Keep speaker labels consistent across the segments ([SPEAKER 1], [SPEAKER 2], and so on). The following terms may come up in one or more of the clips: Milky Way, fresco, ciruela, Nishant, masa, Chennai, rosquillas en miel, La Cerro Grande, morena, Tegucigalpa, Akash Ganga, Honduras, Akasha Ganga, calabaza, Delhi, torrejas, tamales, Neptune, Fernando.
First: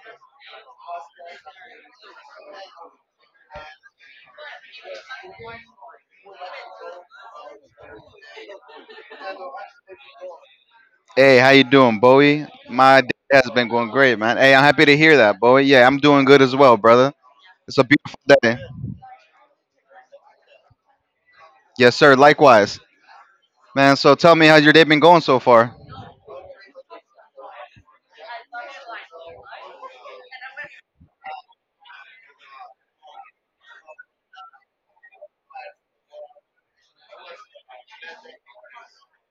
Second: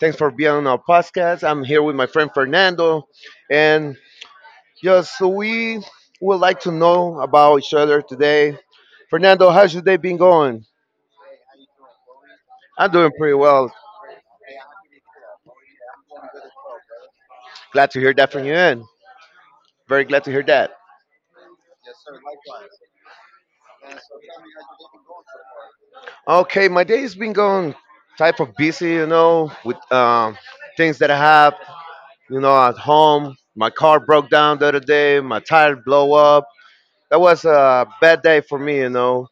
[SPEAKER 1] Thanks for being on our podcast. I'm here with my friend Fernando. And just so we would like to know about each other today. Fernando, how's your day been going?
[SPEAKER 2] Hey, how you doing, Bowie?
[SPEAKER 1] I'm
[SPEAKER 2] My day
[SPEAKER 1] doing pretty
[SPEAKER 2] has been
[SPEAKER 1] well.
[SPEAKER 2] going great, man. Hey, I'm happy to hear that, Bowie. Yeah, I'm doing good as well, brother. It's a
[SPEAKER 1] Glad to hear
[SPEAKER 2] beautiful
[SPEAKER 1] that from you,
[SPEAKER 2] day.
[SPEAKER 1] and very glad to hear that.
[SPEAKER 2] Yes, sir. Likewise, man. So tell me, how's your day been going so far?
[SPEAKER 1] Okay, my day's been going type of busy, you know, with things that I have, at home. My car broke down the other day. My tire blow up. That was a bad day for me, you know.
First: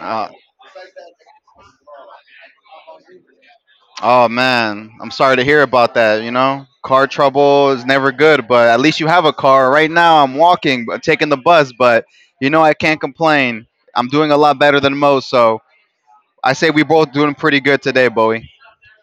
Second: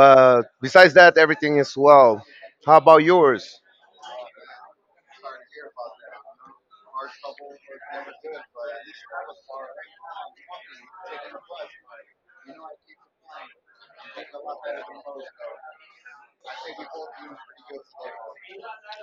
[SPEAKER 2] Uh,
[SPEAKER 1] besides that, everything is well. How about yours?
[SPEAKER 2] oh man, I'm sorry to hear about that. You know, car trouble is never good, but at least you have a car. Right now, I'm walking, but taking the bus, but you know, I can't complain. I'm doing a lot better than most, so I say we both doing pretty good today, Bowie.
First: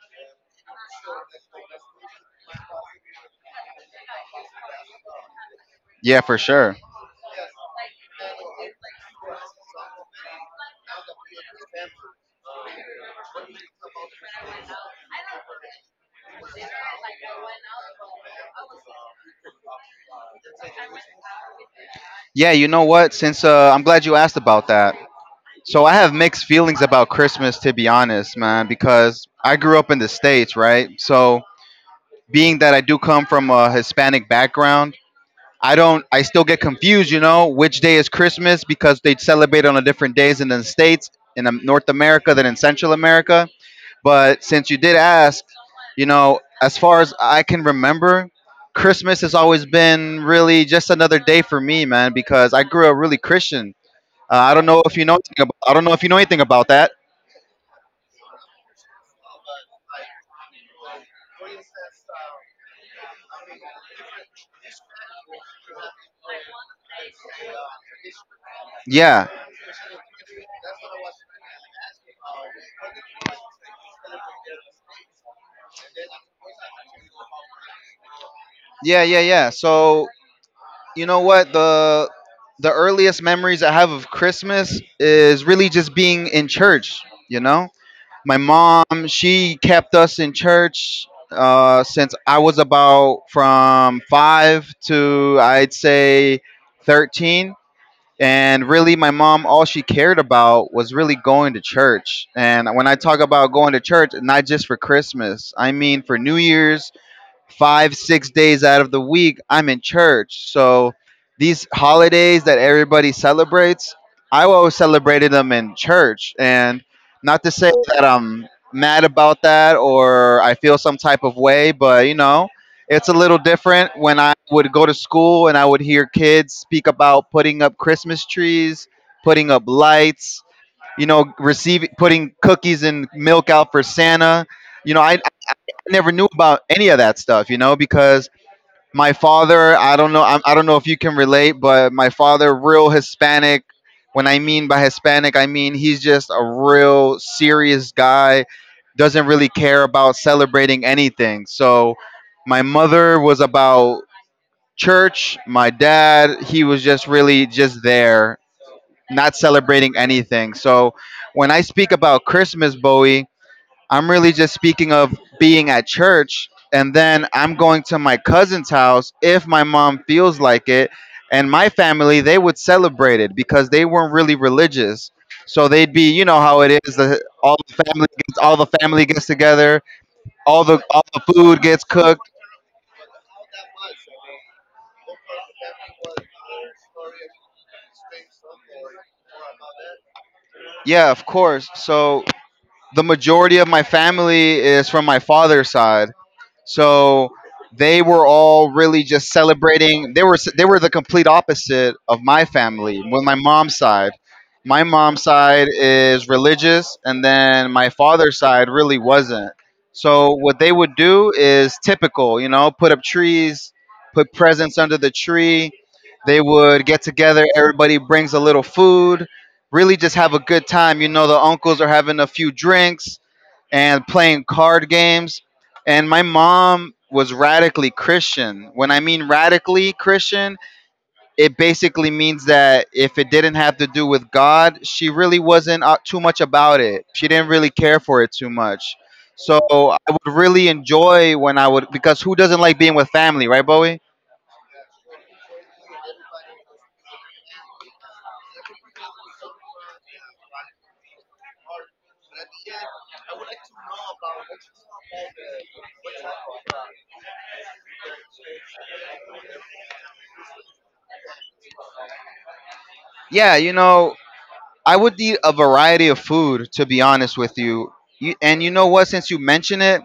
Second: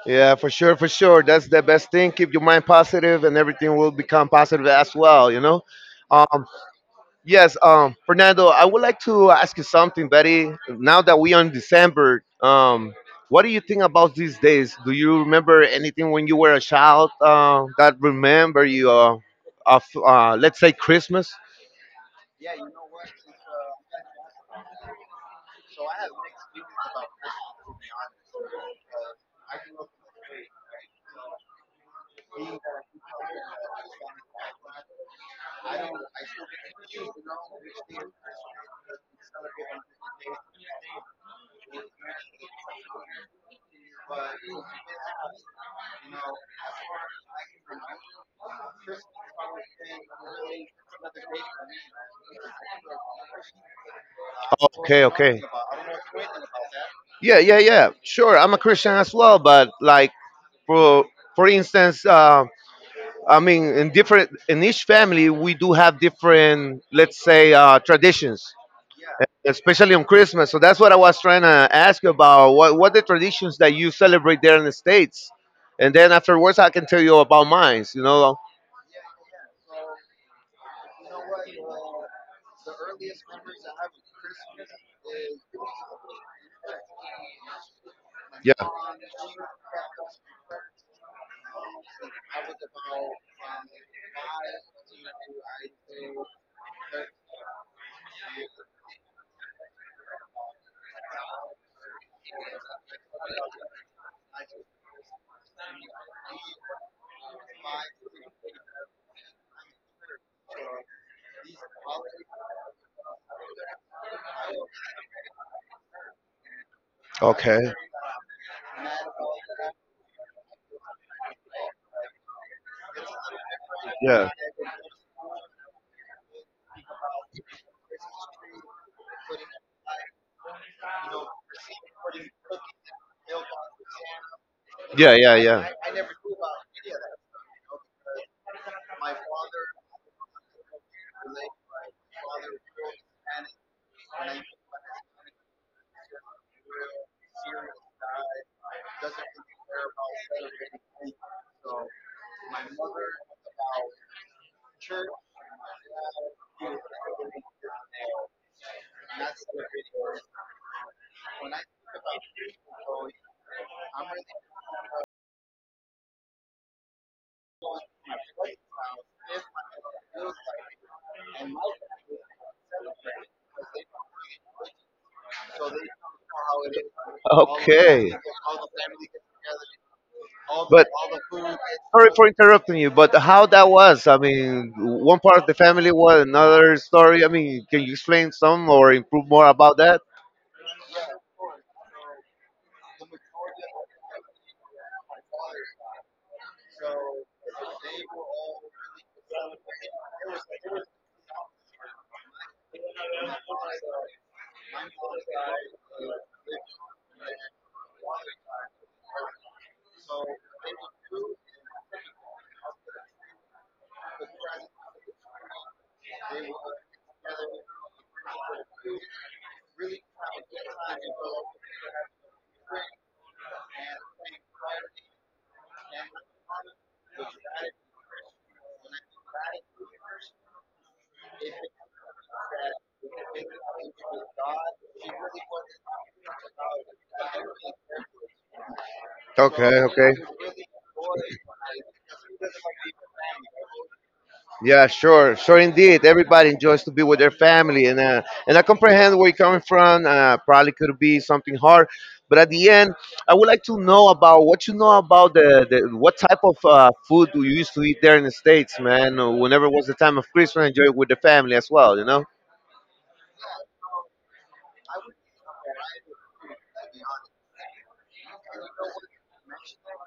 [SPEAKER 1] Yeah, for sure, for sure. That's the best thing. Keep your mind positive, and everything will become positive as well. You know.
[SPEAKER 2] Yeah, for
[SPEAKER 1] Um,
[SPEAKER 2] sure.
[SPEAKER 1] yes, Fernando, I would like to ask you something, Betty. Now that we are in December, what do you think about these days? Do you remember anything when you were a child that remember you of let's say Christmas?
[SPEAKER 2] Yeah, you know what? Since I'm glad you asked about that. So I have mixed feelings about Christmas, to be honest, man, because I grew up in the States, right? So being that I do come from a Hispanic background, I don't, I still get confused, you know, which day is Christmas because they celebrate on a different days in the States, in North America than in Central America. But since you did ask, you know, as far as I can remember, Christmas has always been really just another day for me, man, because I grew up really Christian. I don't know if
[SPEAKER 1] Okay,
[SPEAKER 2] you know
[SPEAKER 1] okay.
[SPEAKER 2] anything about, I don't know if you know anything about that.
[SPEAKER 1] Yeah, yeah, yeah. Sure, I'm a Christian as well, but like for for instance I mean in each family we do have different, let's say, traditions,
[SPEAKER 2] Yeah,
[SPEAKER 1] especially on Christmas. So that's what I was trying to ask you about: what the traditions that you celebrate there in the States, and then afterwards I can tell you about mine, you know.
[SPEAKER 2] yeah, yeah, yeah. So you know what the earliest memories I have of Christmas is really just being in church. You know, my mom she kept us in church since I was about from 5 to I'd say 13. And really, my mom, all she cared about was really going to church. And when I talk about going to church, not just for Christmas, I mean for New Year's, 5, 6 days out of the week, I'm in church. So these holidays that everybody celebrates, I always celebrated them in church. And not to
[SPEAKER 1] Okay.
[SPEAKER 2] say that I'm mad about that or I feel some type of way, but you know, it's a little different when
[SPEAKER 1] Yeah.
[SPEAKER 2] I would go to school and I would hear kids speak about putting up Christmas trees, putting up lights, you know, receiving, putting cookies and milk out for Santa, you know,
[SPEAKER 1] Yeah.
[SPEAKER 2] I,
[SPEAKER 1] Yeah.
[SPEAKER 2] I never knew about any of that stuff, you know, because
[SPEAKER 1] Yeah.
[SPEAKER 2] my father, I don't know, I don't know if you can relate, but my father, real Hispanic. When I mean by Hispanic, I mean he's just a real serious guy, doesn't really care about celebrating anything. So my mother was about church. My dad, he was just really just there, not celebrating anything. So when I speak about Christmas, Bowie, I'm really just speaking of being at church and then I'm going to my cousin's house if my mom feels like it. And my family, they would celebrate it because they weren't really religious. So they'd be, you know how it is, all the family
[SPEAKER 1] Okay.
[SPEAKER 2] gets all the family gets together, all the
[SPEAKER 1] But
[SPEAKER 2] all the food gets
[SPEAKER 1] sorry
[SPEAKER 2] cooked.
[SPEAKER 1] for interrupting you, but how that was? I mean, one part of the family was another story. I mean, can you explain some or improve more about that?
[SPEAKER 2] Yeah, of course. So the majority of my family is from my father's side. So they were all really just celebrating. They were the complete opposite of my family. With my mom's side is religious, and then my father's side really wasn't. So what they would do is typical, you know, put up trees, put presents under the tree. They would get together. Everybody brings a little food. Really, just have a good time. You know, the uncles are having a few drinks and playing card games. And my mom was radically Christian. When I mean radically Christian, it basically means that if it didn't have to do with God, she really wasn't too much about it. She didn't really care for it too much. So
[SPEAKER 1] Okay, okay.
[SPEAKER 2] I would really enjoy when I would, because who doesn't like being with family, right, Bowie?
[SPEAKER 1] Yeah, sure, sure, indeed. Everybody enjoys to be with their family, and I comprehend where you're coming from. Probably could be something hard, but at the end, I would like to know about what you know about the what type of food you used to eat there in the States, man. Whenever was the time of Christmas, enjoy it with the family as well, you know.
[SPEAKER 2] Yeah, you know, I would eat a variety of food, to be honest with you. You and you know what? Since you mention it,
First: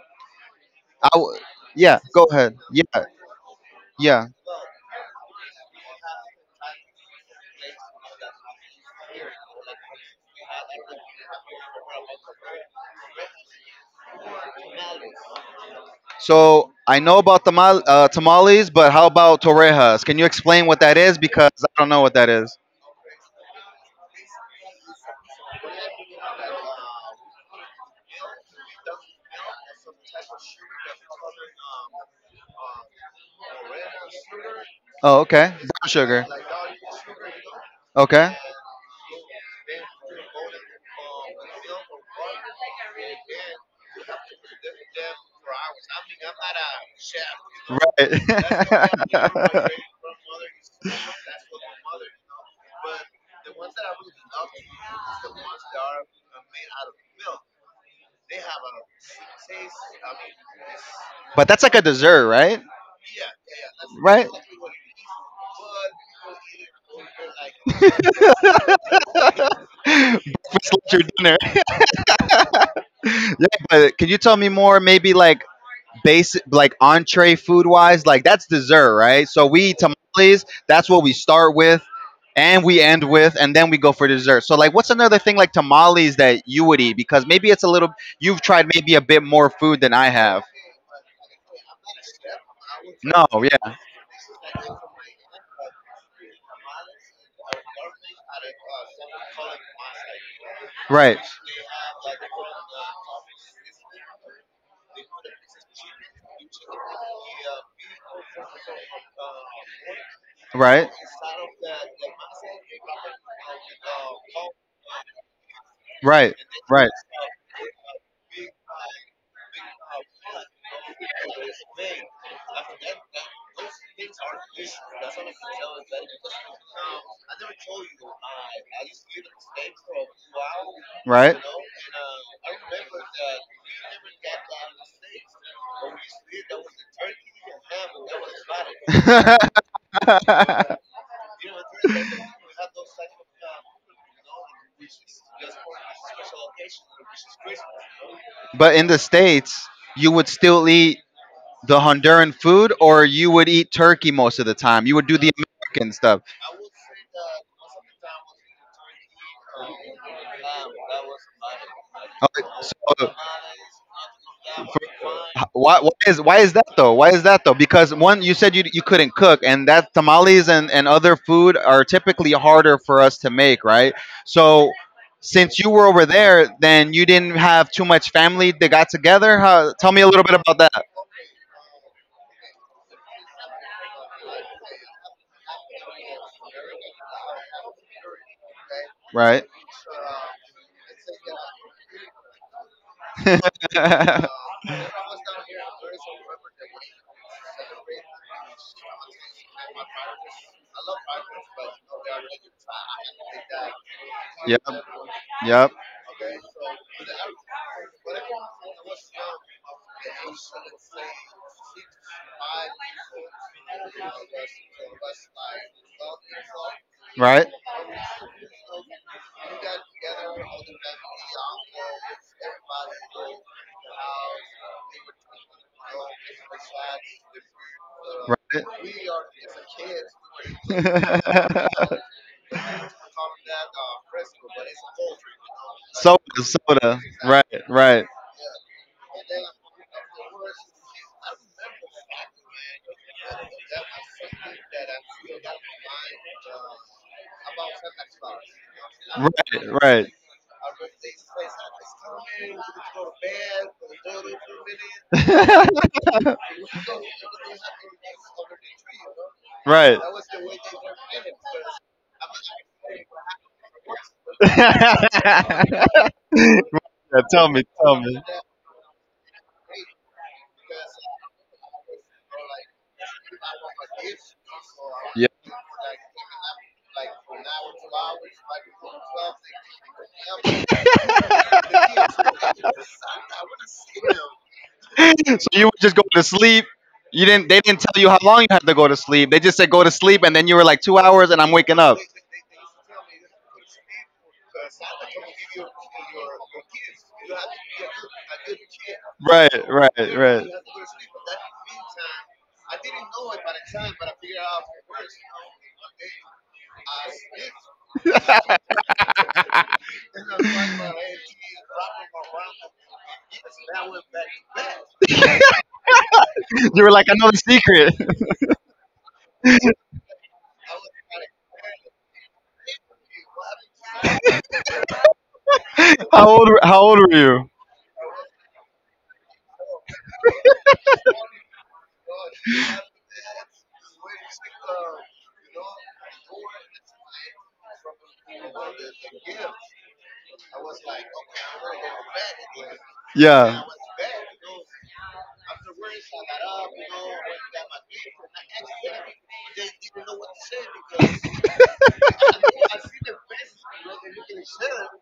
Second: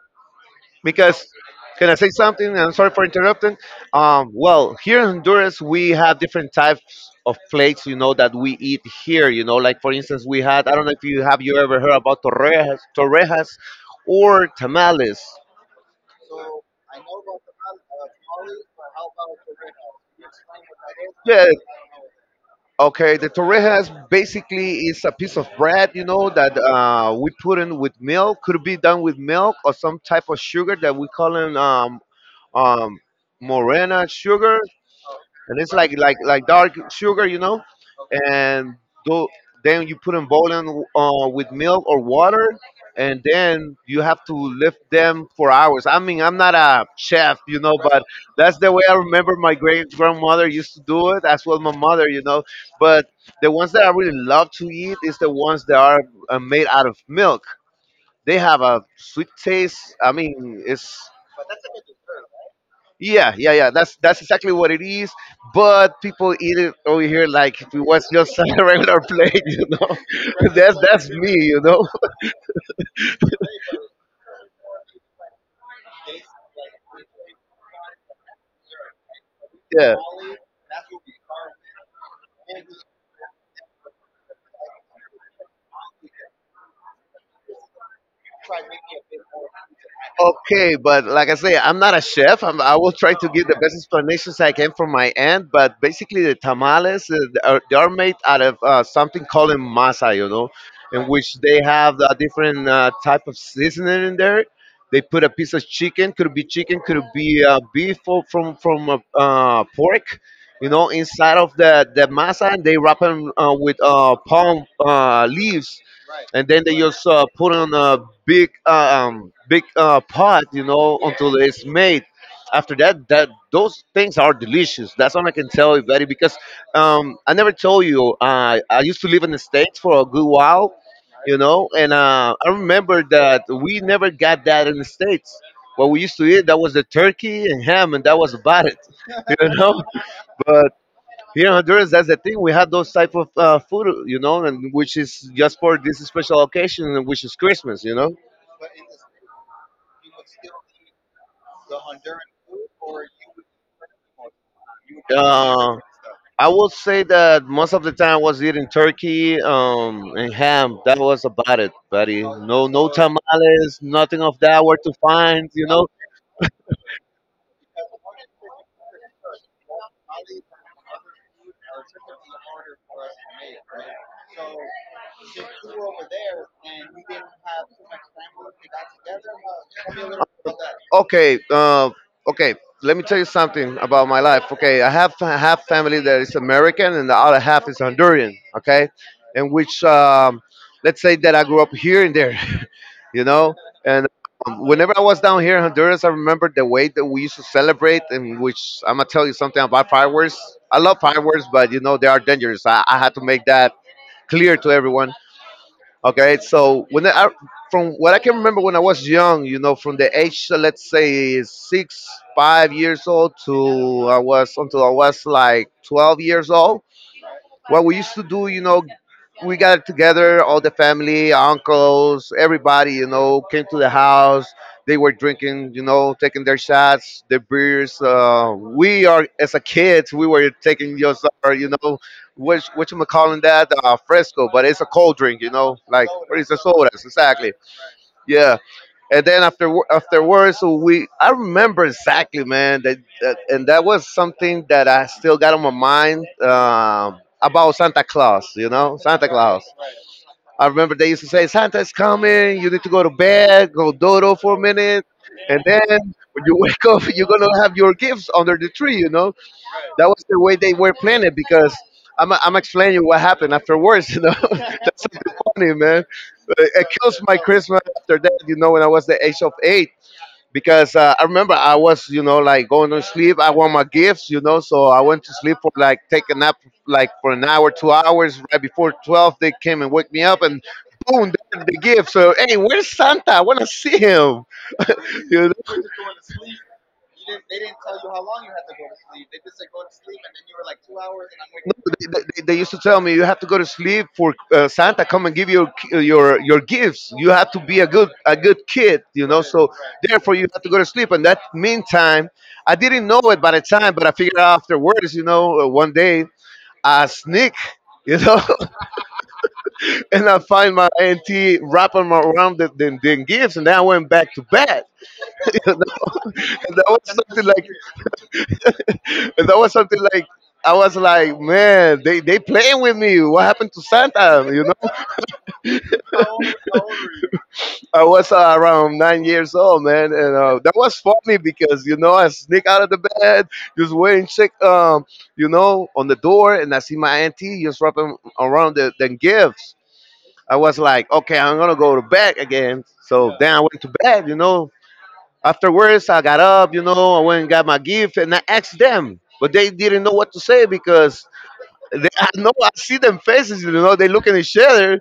[SPEAKER 2] I
[SPEAKER 1] Because
[SPEAKER 2] w-
[SPEAKER 1] Can I
[SPEAKER 2] yeah,
[SPEAKER 1] say
[SPEAKER 2] go ahead.
[SPEAKER 1] something? I'm sorry
[SPEAKER 2] Yeah,
[SPEAKER 1] for interrupting.
[SPEAKER 2] yeah.
[SPEAKER 1] Well, here in Honduras, we have different types of plates, you know, that we eat here. You know, like for instance, we had I don't know if you ever heard about torrejas, or tamales.
[SPEAKER 2] So I know about tamales, but how about torrejas? Can you explain what that is?
[SPEAKER 1] Yeah.
[SPEAKER 2] Because I don't know what that is.
[SPEAKER 1] Okay. The torrejas basically is a piece of bread, you know, that we put in with milk. Could be done with milk or some type of sugar that we call in um, morena sugar,
[SPEAKER 2] Oh, okay.
[SPEAKER 1] and it's
[SPEAKER 2] Brown
[SPEAKER 1] like like
[SPEAKER 2] sugar.
[SPEAKER 1] like dark sugar, you know,
[SPEAKER 2] Okay.
[SPEAKER 1] and do, then you put them boiling with milk or water, and then you have to lift them for hours. I mean, I'm not a chef, you know, but
[SPEAKER 2] Right.
[SPEAKER 1] that's the way I remember my great grandmother used to do it, as well my mother, you know. But the ones that I really love to eat is the ones that are made out of milk. They have a sweet taste. I mean, it's
[SPEAKER 2] But that's like a dessert, right?
[SPEAKER 1] yeah, yeah, yeah. That's
[SPEAKER 2] Right?
[SPEAKER 1] exactly what it is. But people eat it over here like if it was just a regular plate, you
[SPEAKER 2] Breakfast,
[SPEAKER 1] know. that's
[SPEAKER 2] lunch, or
[SPEAKER 1] that's me,
[SPEAKER 2] dinner.
[SPEAKER 1] you know.
[SPEAKER 2] Yeah, but can you tell me more? Maybe like basic like entree food wise, like that's dessert, right? So we eat
[SPEAKER 1] Yeah.
[SPEAKER 2] tamales, that's what we start with and we end with and then we go for dessert. So like what's another thing like tamales that you would eat, because maybe it's a little, you've tried maybe a bit more food than I have.
[SPEAKER 1] Okay, but like I say, I'm not a chef. I will try
[SPEAKER 2] No,
[SPEAKER 1] to give the best
[SPEAKER 2] yeah.
[SPEAKER 1] explanations I can from my end. But basically, the tamales they are made out of something called masa, you know, in
[SPEAKER 2] Right.
[SPEAKER 1] which they have a different type of seasoning in there. They put a piece of chicken, could be beef or from pork, you know,
[SPEAKER 2] Right.
[SPEAKER 1] inside of the masa, and they wrap them with palm leaves,
[SPEAKER 2] Right.
[SPEAKER 1] and then they
[SPEAKER 2] Right.
[SPEAKER 1] just put on a big big pot, you know, until it's made. After that, those things are delicious. That's all I can tell you, buddy. Because I never told you, I used to live in the States for a good while,
[SPEAKER 2] Right.
[SPEAKER 1] you know, and I remember that we never got that in the States. What we used to eat that was the turkey and ham, and that was about it, you know. Here in Honduras, that's the thing. We have those type of food, you know, and which is just for this special occasion, and which is Christmas, you know.
[SPEAKER 2] But in the States, you would still eat the Honduran food or you would eat turkey most of the time. You would do the
[SPEAKER 1] Uh,
[SPEAKER 2] American stuff.
[SPEAKER 1] I would say that most of the time I was eating turkey and ham. That was about it, buddy.
[SPEAKER 2] Okay,
[SPEAKER 1] No, no
[SPEAKER 2] so
[SPEAKER 1] tamales, nothing of that. Where to
[SPEAKER 2] h-
[SPEAKER 1] find, you
[SPEAKER 2] why,
[SPEAKER 1] know?
[SPEAKER 2] why is why is that though? Why is that though? Because one, you said you couldn't cook, and that tamales and other food are typically harder for us to make, right? So since you were over there, then you didn't have too much family that got together. How, tell me a little bit about that,
[SPEAKER 1] Okay, okay. Let me tell you something about my life. Okay, I have family that is American, and the other half is Honduran. Okay,
[SPEAKER 2] right?
[SPEAKER 1] and which let's say that I grew up here and there, you know. And whenever I was down here in Honduras, I remember the way that we used to celebrate, and which I'm gonna tell you something about fireworks. I love fireworks, but you know they are dangerous. I had to make that clear
[SPEAKER 2] Yep.
[SPEAKER 1] to everyone.
[SPEAKER 2] Yep.
[SPEAKER 1] Okay, so from what I can remember when I was young, you know, from the age let's say 5 years old to I was until I was like 12 years old,
[SPEAKER 2] Right.
[SPEAKER 1] what we used to do, you know, we got together, all the family, uncles, everybody, you know, came to the house. They were drinking, you know, taking their shots, their beers. As a kids, we were taking just, you know, what you calling that, fresco, but it's a cold drink, you know, like,
[SPEAKER 2] Soda.
[SPEAKER 1] or it's a
[SPEAKER 2] Soda.
[SPEAKER 1] sodas,
[SPEAKER 2] Right.
[SPEAKER 1] exactly.
[SPEAKER 2] Right.
[SPEAKER 1] Yeah, and then afterwards, we I remember exactly, man, that was something that I still got on my mind about Santa Claus, you know. Santa Claus,
[SPEAKER 2] Right. Right.
[SPEAKER 1] I remember they used to say, Santa's coming, you need to go to bed, go dodo for a minute, and then when you wake up, you're gonna have your gifts under the tree, you know.
[SPEAKER 2] Right.
[SPEAKER 1] That was the way they were planning it. Because I'm explaining what happened afterwards, you know. That's something
[SPEAKER 2] Yeah,
[SPEAKER 1] funny, man. It kills my
[SPEAKER 2] tell me,
[SPEAKER 1] Christmas
[SPEAKER 2] tell me.
[SPEAKER 1] after that, you know, when I was the age of eight. Because I remember I was, you know, like going to sleep. I want my gifts, you know, so I went to
[SPEAKER 2] Yeah.
[SPEAKER 1] sleep for like take a nap like for an hour, 2 hours. Right before 12, they came and woke me up, and boom, there the gift. So hey, where's Santa? I want to see him.
[SPEAKER 2] So
[SPEAKER 1] You
[SPEAKER 2] you were just going to sleep. You didn't. They didn't tell you how long you had to go to sleep. They just said go to sleep, and then you were like two
[SPEAKER 1] know?
[SPEAKER 2] hours, and I'm waking up.
[SPEAKER 1] They used to tell me, you have to go to sleep for Santa come and give your gifts. You have to be a good kid, you know.
[SPEAKER 2] Right,
[SPEAKER 1] So
[SPEAKER 2] right,
[SPEAKER 1] therefore,
[SPEAKER 2] right.
[SPEAKER 1] you have to go to sleep. And that meantime, I didn't know it by the time, but I figured out afterwards, you know, one day I sneak, you know, and I find my auntie wrapping my around the gifts, and then I went back to bed.
[SPEAKER 2] You
[SPEAKER 1] That
[SPEAKER 2] were
[SPEAKER 1] was
[SPEAKER 2] like, I know the
[SPEAKER 1] something
[SPEAKER 2] secret.
[SPEAKER 1] like that was something like I was like, man, they playing with me. What happened to Santa? You know,
[SPEAKER 2] How old were you?
[SPEAKER 1] I was around 9 years old, man, and that was funny because you know I sneak out of the bed, just wait and check, you know, on the door, and I see my auntie just wrapping around the gifts. I was like, okay, I'm gonna go to bed again. So then I
[SPEAKER 2] Yeah,
[SPEAKER 1] went to bed, you know. Afterwards, I got up, you know, I went and got my gift and I asked them, but they didn't know what to say because they, I know I see them faces, you know, they look at each other.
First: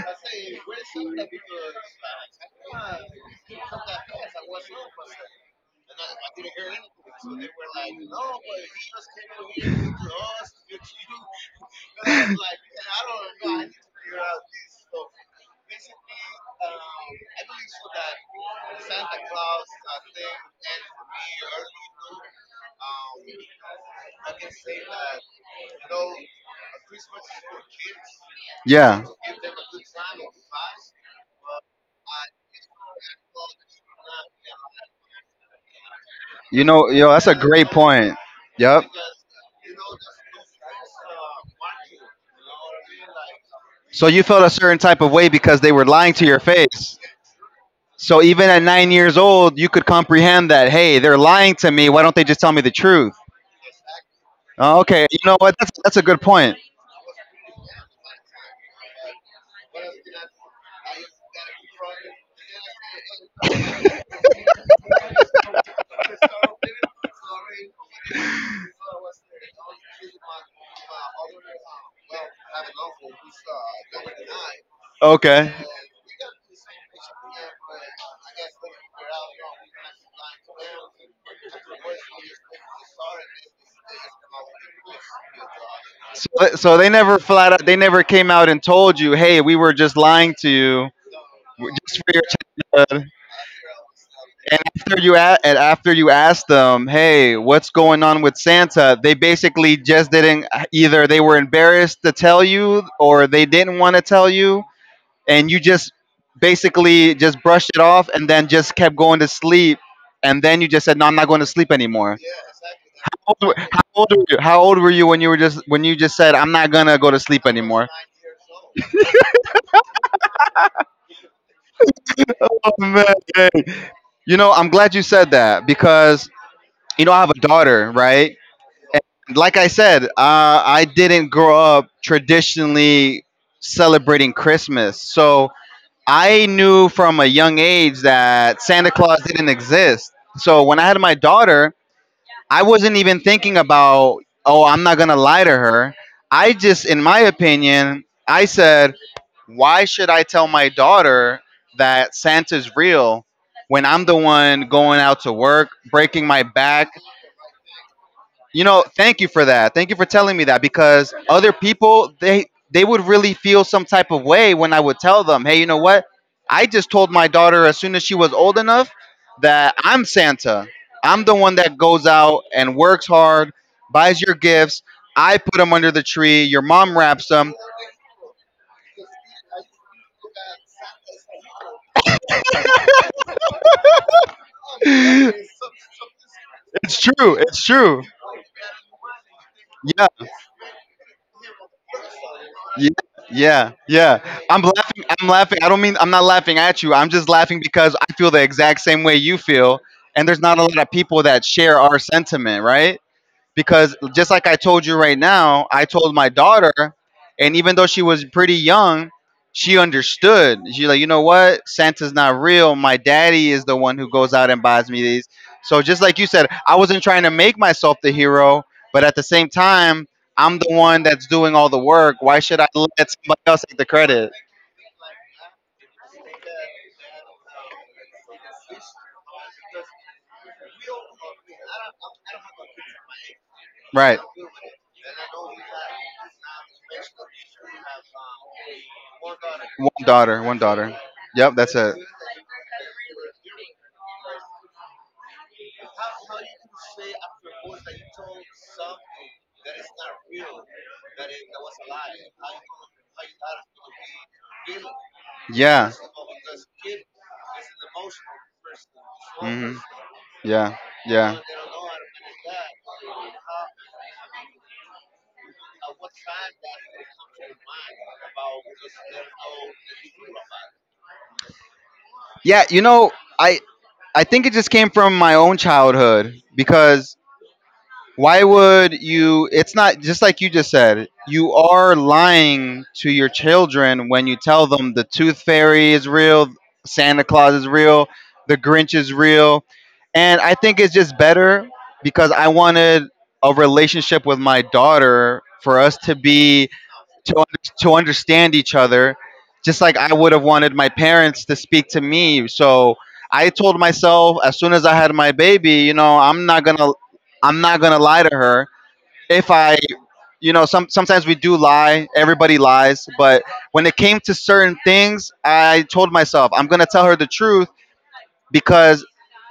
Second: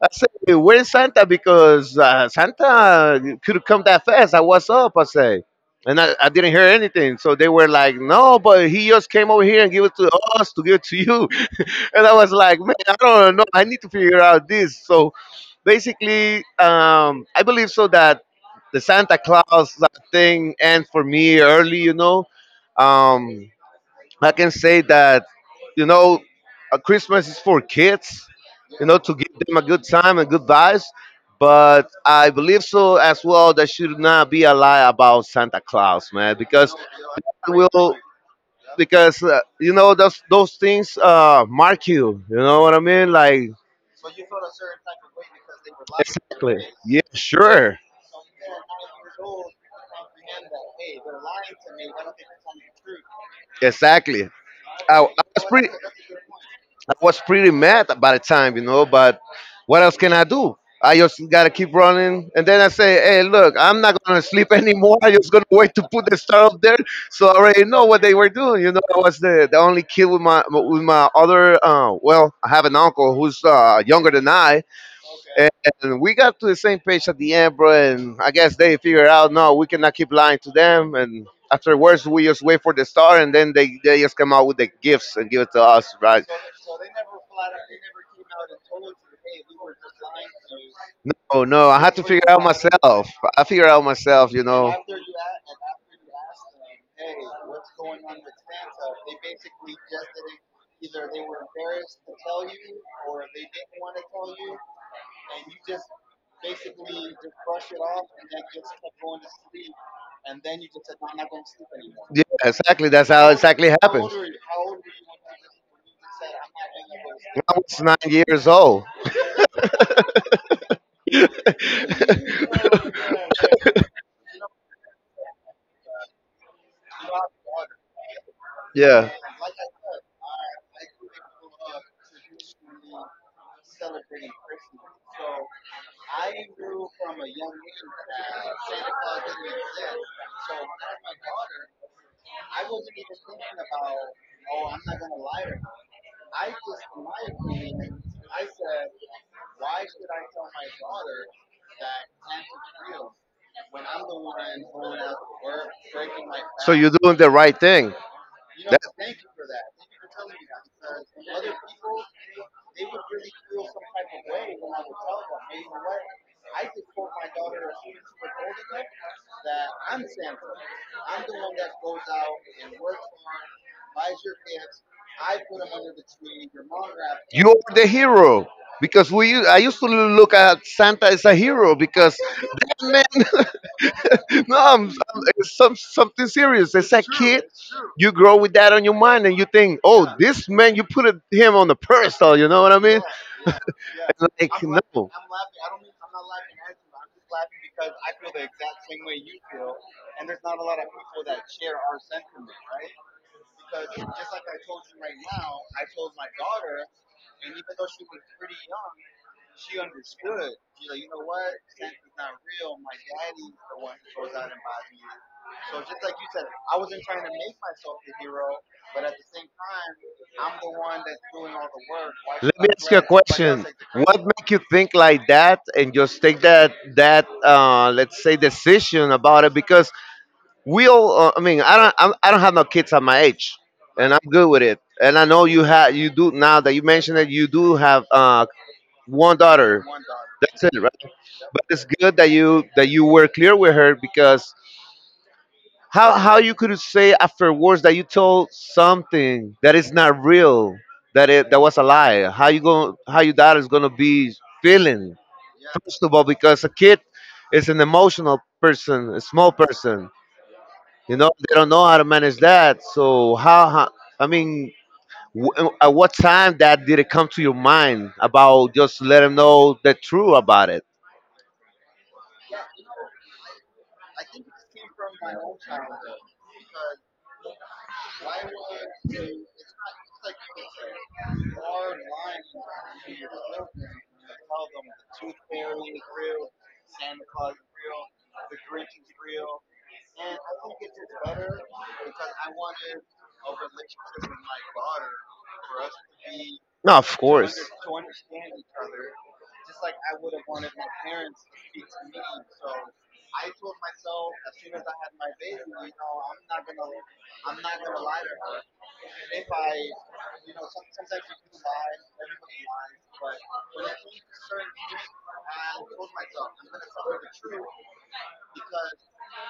[SPEAKER 1] I said, where's Santa? Because Santa could have come that fast. I was up, I say. And I didn't hear anything. So they were like, no, but he just came over here and gave it to us to give it to you. And I was like, man, I don't know. I need to figure out this. So basically, I believe so that the Santa Claus, like, thing ends for me early. You know, um, I can say that, you know, Christmas is for kids. You know,
[SPEAKER 2] yeah.
[SPEAKER 1] to give them a good time and good vibes. But I believe so as well. There should not be a lie about Santa Claus, man,
[SPEAKER 2] You
[SPEAKER 1] because
[SPEAKER 2] know, yo, that's a
[SPEAKER 1] that
[SPEAKER 2] great
[SPEAKER 1] will,
[SPEAKER 2] point. Yep.
[SPEAKER 1] because you know those things mark you. You know what I mean? Like,
[SPEAKER 2] So you felt a certain type of way because they were lying to your face.
[SPEAKER 1] yeah, sure.
[SPEAKER 2] So even at 9 years old, you could comprehend that, hey, they're lying to me. Why don't they just tell me the truth?
[SPEAKER 1] Exactly.
[SPEAKER 2] Oh,
[SPEAKER 1] I
[SPEAKER 2] okay, you know
[SPEAKER 1] was
[SPEAKER 2] what?
[SPEAKER 1] pretty.
[SPEAKER 2] That's a good point.
[SPEAKER 1] I was pretty mad by the time, but what else can I do? I just gotta keep running. And then I say, hey, look, I'm not gonna sleep anymore. I'm just gonna wait to put the star up there. So I already know what they were doing. I was the only kid with my other well, I have an uncle who's younger than I. And
[SPEAKER 2] Okay.
[SPEAKER 1] and we got to the same page at the end, bro. And I guess they figured out, no, we cannot keep lying to them. And afterwards, we just wait for the star, and then they just come out with the gifts and give it to us, right?
[SPEAKER 2] So they never came out and told you, hey, we were just lying to you.
[SPEAKER 1] No, no,
[SPEAKER 2] We're
[SPEAKER 1] I had
[SPEAKER 2] just
[SPEAKER 1] to figure out
[SPEAKER 2] for your
[SPEAKER 1] myself. I figure out myself, you
[SPEAKER 2] And
[SPEAKER 1] know.
[SPEAKER 2] after you a- and after you asked them, "Hey, what's going on with Santa?" They basically just didn't, either they were embarrassed to tell you or they didn't want to tell you, and you just basically just brushed it off and then just kept going to sleep, and then you just said, "No, I'm not going to sleep anymore."
[SPEAKER 1] Yeah, exactly. That's
[SPEAKER 2] How
[SPEAKER 1] how
[SPEAKER 2] old were,
[SPEAKER 1] exactly
[SPEAKER 2] how old
[SPEAKER 1] happens.
[SPEAKER 2] were
[SPEAKER 1] When
[SPEAKER 2] you? How old were you when you just said, "I'm not going to go to sleep
[SPEAKER 1] I was
[SPEAKER 2] anymore?"
[SPEAKER 1] 9 years old.
[SPEAKER 2] Oh, man. You know, I'm glad you said that because you know I have a daughter, right?
[SPEAKER 1] Yeah.
[SPEAKER 2] Like I said, I didn't grow up traditionally celebrating Christmas. So I knew from a young age that Santa Claus didn't exist. So when I had my daughter, I wasn't even thinking about, oh, I'm not going to lie to her. I just, in my opinion, I said, why should I tell my daughter that Santa's real when I'm the one going out to work, breaking my
[SPEAKER 1] So
[SPEAKER 2] back,
[SPEAKER 1] you're doing the right thing.
[SPEAKER 2] you
[SPEAKER 1] That,
[SPEAKER 2] know, thank you for that. Thank you for telling me that, because other people they would really feel some type of way when I would tell them, "Hey, you know what? I just told my daughter as soon as she was old enough that I'm Santa. I'm the one that goes out and works hard, buys your gifts. I put them under the tree. Your mom wraps them."
[SPEAKER 1] You're the hero. Because I used to look at Santa as a hero because, man, no,
[SPEAKER 2] It's
[SPEAKER 1] it's something serious. As a
[SPEAKER 2] true.
[SPEAKER 1] kid,
[SPEAKER 2] It's true.
[SPEAKER 1] you grow with that on your mind and you think, oh,
[SPEAKER 2] Yeah.
[SPEAKER 1] this man, you put him on the pedestal. You know what I
[SPEAKER 2] Yeah,
[SPEAKER 1] mean?
[SPEAKER 2] yeah, yeah.
[SPEAKER 1] And,
[SPEAKER 2] I'm
[SPEAKER 1] like,
[SPEAKER 2] laughing.
[SPEAKER 1] no.
[SPEAKER 2] I'm laughing. I don't mean, I'm not laughing at you. I'm just laughing because I feel the exact same way you feel, and there's not a lot of people that share our sentiment, right? Because just like I told you right now, I told my daughter, and even though she was pretty young, she understood. She's like, you know what? Santa's not real. My daddy is the one who goes out and buys me these. So just like you said, I wasn't trying to make myself the hero, but at the same time, I'm the one that's doing all the work. Why
[SPEAKER 1] Let
[SPEAKER 2] should I
[SPEAKER 1] me ask you a
[SPEAKER 2] let somebody else
[SPEAKER 1] question.
[SPEAKER 2] take the
[SPEAKER 1] What
[SPEAKER 2] credit?
[SPEAKER 1] make you think like that and just take that let's say decision about it? Because Will I mean, I don't have no kids at my age, and
[SPEAKER 2] Right.
[SPEAKER 1] I'm good with it. And I know you do now that you mentioned it. You do have one daughter.
[SPEAKER 2] One daughter. One
[SPEAKER 1] That's it, right?
[SPEAKER 2] daughter. Yep,
[SPEAKER 1] But
[SPEAKER 2] that's
[SPEAKER 1] it's
[SPEAKER 2] it.
[SPEAKER 1] good that you were clear with her because how you could say afterwards that you told something that is not real, that it that was a lie. How your daughter is gonna be feeling?
[SPEAKER 2] Yeah.
[SPEAKER 1] First of all, because a kid is an emotional person, a small
[SPEAKER 2] Hmm.
[SPEAKER 1] person.
[SPEAKER 2] Yeah. Yeah.
[SPEAKER 1] They don't know how to manage that. So how I mean, at what time that did it come to your mind about just let them know the truth about it?
[SPEAKER 2] Yeah, you know, I I think it just came from my own childhood because why would you, it's not just like you just said, you are lying to your children when you tell them the tooth fairy is real, Santa Claus is real, the Grinch is real. And I think it's just better because I wanted a relationship with my daughter for us to be
[SPEAKER 1] No, of
[SPEAKER 2] to un-
[SPEAKER 1] course.
[SPEAKER 2] to understand each other just like I would have wanted my parents to speak to me, so I told myself as soon as I had my baby, you know, I'm not going to lie to her. If I you know some Sometimes we do lie, everybody lies, but when it came to certain things, I told myself I'm going to tell her the truth, because,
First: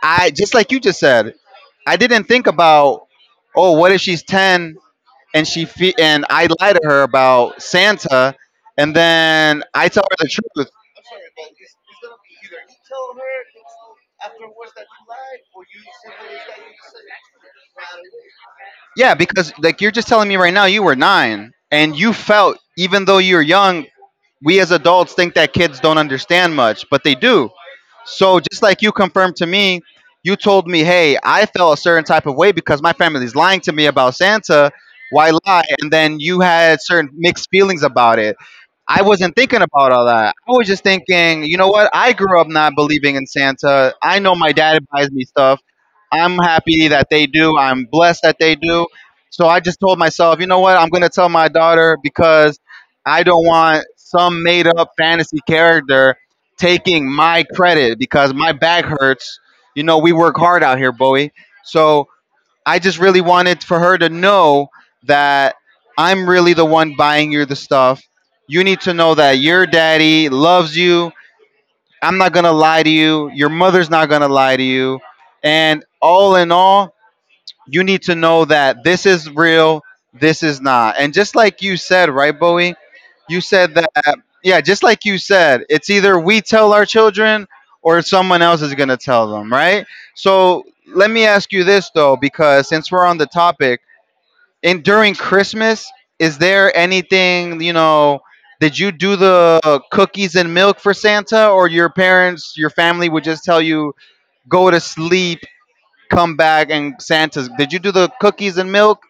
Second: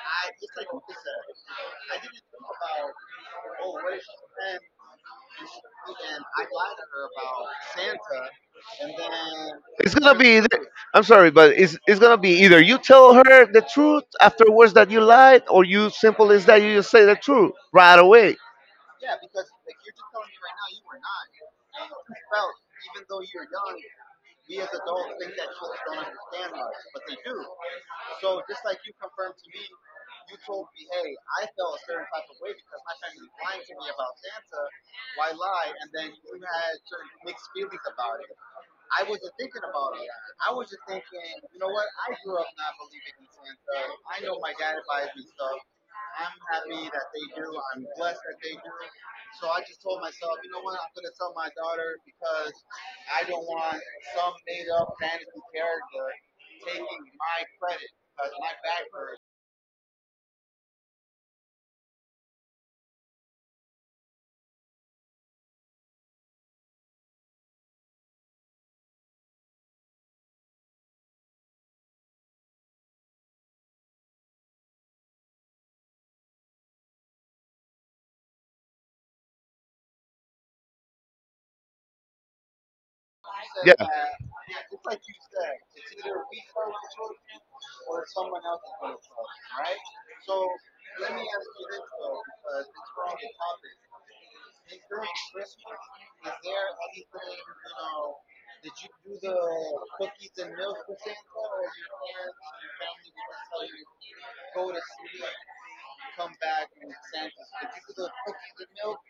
[SPEAKER 2] I just like you just said, I didn't think about, oh, what if she's 10 and I lie to her about Santa, and then I
[SPEAKER 1] It's
[SPEAKER 2] tell her
[SPEAKER 1] gonna
[SPEAKER 2] the
[SPEAKER 1] be. Either,
[SPEAKER 2] truth?
[SPEAKER 1] I'm sorry, but it's gonna be either you tell her the truth afterwards that you lied, or you simple as that you just say the truth right away.
[SPEAKER 2] Yeah, because like you're just telling me right now, you were nine, and you felt, even though you are young. We as adults think that kids don't understand much, but they do. So just like you confirmed to me, you told me, hey, I felt a certain type of way because my family's lying to me about Santa. Why lie? And then you had certain mixed feelings about it. I wasn't thinking about all that. I was just thinking, you know what? I grew up not believing in Santa. I know my dad buys me stuff. I'm happy that they do. I'm blessed that they do. So I just told myself, you know what? I'm going to tell my daughter, because I don't want some made up fantasy character taking my credit because my back hurts. You know, we work hard out here, Bowie. So I just really wanted for her to know that I'm really the one buying you the stuff. You need to know that your daddy loves you. I'm not going to lie to you. Your mother's not going to lie to you. And all in all, you need to know that this is real, this is not. And just like you said, right, Bowie? You
[SPEAKER 1] Yeah.
[SPEAKER 2] said that, yeah, just like you said, it's either we tell our children or someone else is going to tell them, right? So let me ask you this, though. Because since we're on the topic, and during Christmas, is there anything, you know, did you do the cookies and milk for Santa, or your parents, your family would just tell you, go to sleep, come back and Santa's. Did you do the cookies and milk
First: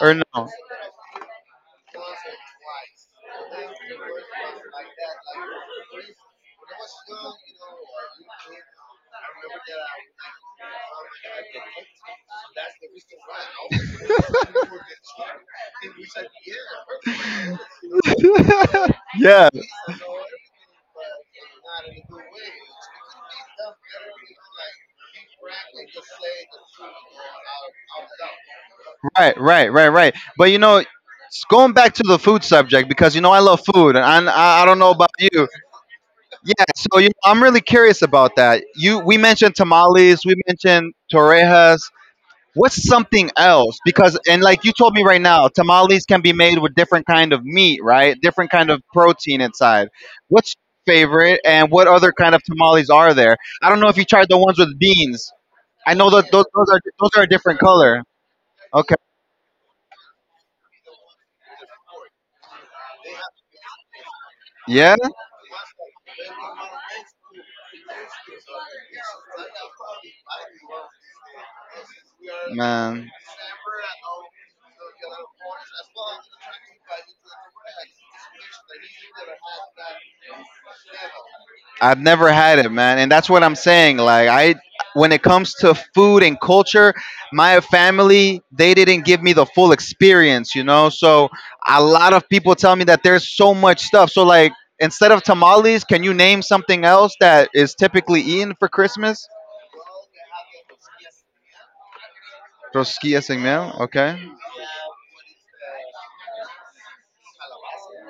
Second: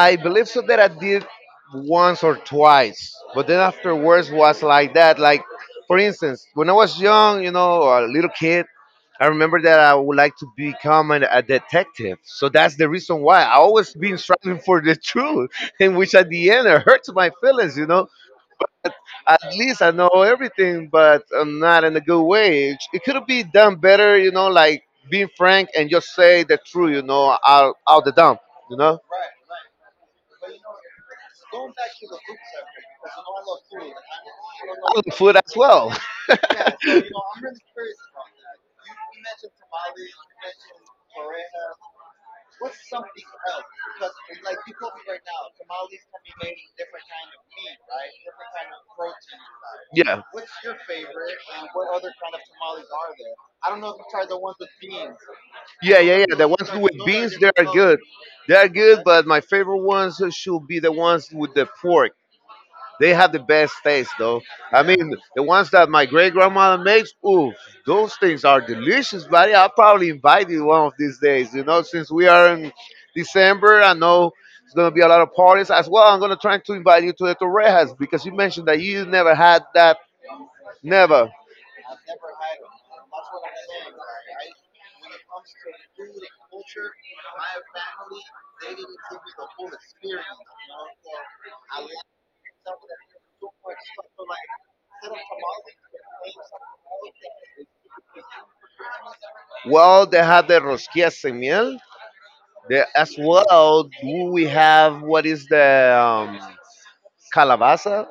[SPEAKER 2] or no?
[SPEAKER 1] believe so that I did once or twice, but then afterwards was like that. Like, for instance, when I was young, a little kid, I remember that I would like to become a detective. So that's the reason why I always been striving for the truth, in which at the end it hurts my feelings. At
[SPEAKER 2] Yeah,
[SPEAKER 1] least I know everything, but I'm not in a good way. It could be done better, like being frank and just say the truth, out the dump, you know?
[SPEAKER 2] right, right, right, right. But you know, going back to the food subject, because you know I love food, and I don't know
[SPEAKER 1] I look
[SPEAKER 2] about
[SPEAKER 1] food
[SPEAKER 2] you.
[SPEAKER 1] as well.
[SPEAKER 2] Yeah, so you, I'm really curious about that. You, we mentioned tamales, we mentioned torrejas. What's something else? Because, and like you told me right now, tamales can be made with different kind of meat, right? Different kind of protein inside.
[SPEAKER 1] Yeah,
[SPEAKER 2] What's your favorite, and what other kind of tamales are there? I don't know if you tried the ones with beans. I
[SPEAKER 1] yeah,
[SPEAKER 2] know
[SPEAKER 1] yeah,
[SPEAKER 2] that
[SPEAKER 1] yeah.
[SPEAKER 2] those,
[SPEAKER 1] The
[SPEAKER 2] those
[SPEAKER 1] ones
[SPEAKER 2] are
[SPEAKER 1] with
[SPEAKER 2] those are a
[SPEAKER 1] beans, they
[SPEAKER 2] different
[SPEAKER 1] are good.
[SPEAKER 2] color.
[SPEAKER 1] They are
[SPEAKER 2] Okay.
[SPEAKER 1] good, but my favorite ones should be the ones with the pork. They have the best taste, though. I
[SPEAKER 2] Yeah.
[SPEAKER 1] mean, the ones that my great grandmother makes, ooh, those things are delicious, buddy. I'll probably invite you one of these days. Since we are in
[SPEAKER 2] Man.
[SPEAKER 1] December, I know it's gonna be a lot of parties as well. I'm gonna try to invite you to the Torrejas because you mentioned that you never had that. Never.
[SPEAKER 2] I've never had it, man, and that's what I'm saying. When it comes to food and culture, my family, they didn't give me the full experience, you know. So a lot of people tell me that there's so much stuff. So, like, instead of tamales, can you name something else that is typically eaten for Christmas?
[SPEAKER 1] Well, they have the rosquillas en miel. They, as
[SPEAKER 2] Rosquillas en miel.
[SPEAKER 1] well,
[SPEAKER 2] Okay,
[SPEAKER 1] do we have what is the calabaza?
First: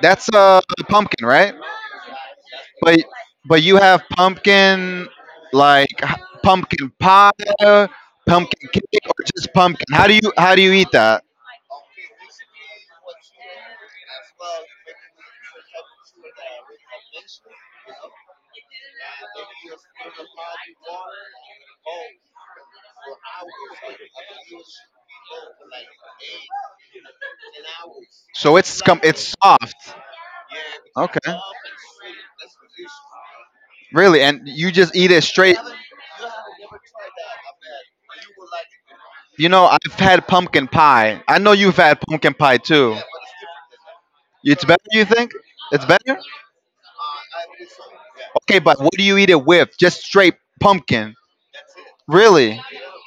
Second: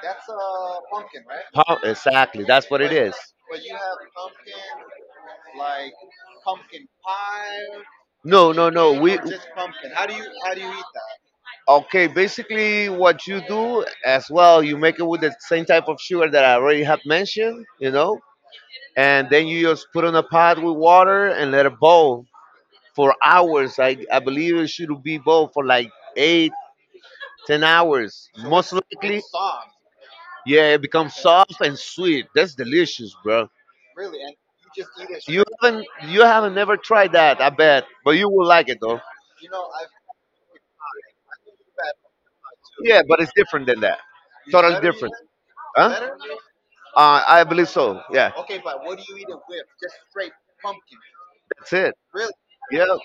[SPEAKER 2] that's pumpkin, right?
[SPEAKER 1] Exactly, that's what it
[SPEAKER 2] But
[SPEAKER 1] is.
[SPEAKER 2] but you have pumpkin, like h- pumpkin pie,
[SPEAKER 1] No,
[SPEAKER 2] pumpkin
[SPEAKER 1] no, no.
[SPEAKER 2] cake,
[SPEAKER 1] We
[SPEAKER 2] or just pumpkin. How do you eat that?
[SPEAKER 1] Okay. Basically, what you do as well, you make it with the same type of sugar that I already have mentioned. And then you just put on a pot with water and let it boil for hours. I believe it should be boil for like eight, 10 hours, so
[SPEAKER 2] So
[SPEAKER 1] most likely.
[SPEAKER 2] it's soft.
[SPEAKER 1] Yeah, it becomes, okay,
[SPEAKER 2] Okay.
[SPEAKER 1] soft and sweet. That's delicious, bro.
[SPEAKER 2] Really, and you just eat it
[SPEAKER 1] You
[SPEAKER 2] straight.
[SPEAKER 1] haven't you haven't never tried that, I bet. But you will like it though.
[SPEAKER 2] You know, I've had pumpkin pie. I know you've had pumpkin pie too.
[SPEAKER 1] Yeah, but it's different than that.
[SPEAKER 2] It's
[SPEAKER 1] Totally
[SPEAKER 2] better, you
[SPEAKER 1] different.
[SPEAKER 2] think? It's
[SPEAKER 1] Huh?
[SPEAKER 2] better?
[SPEAKER 1] I believe so. Yeah.
[SPEAKER 2] Okay, but what do
[SPEAKER 1] That's
[SPEAKER 2] you eat it with? Just straight pumpkin.
[SPEAKER 1] it.
[SPEAKER 2] Really?
[SPEAKER 1] Yeah.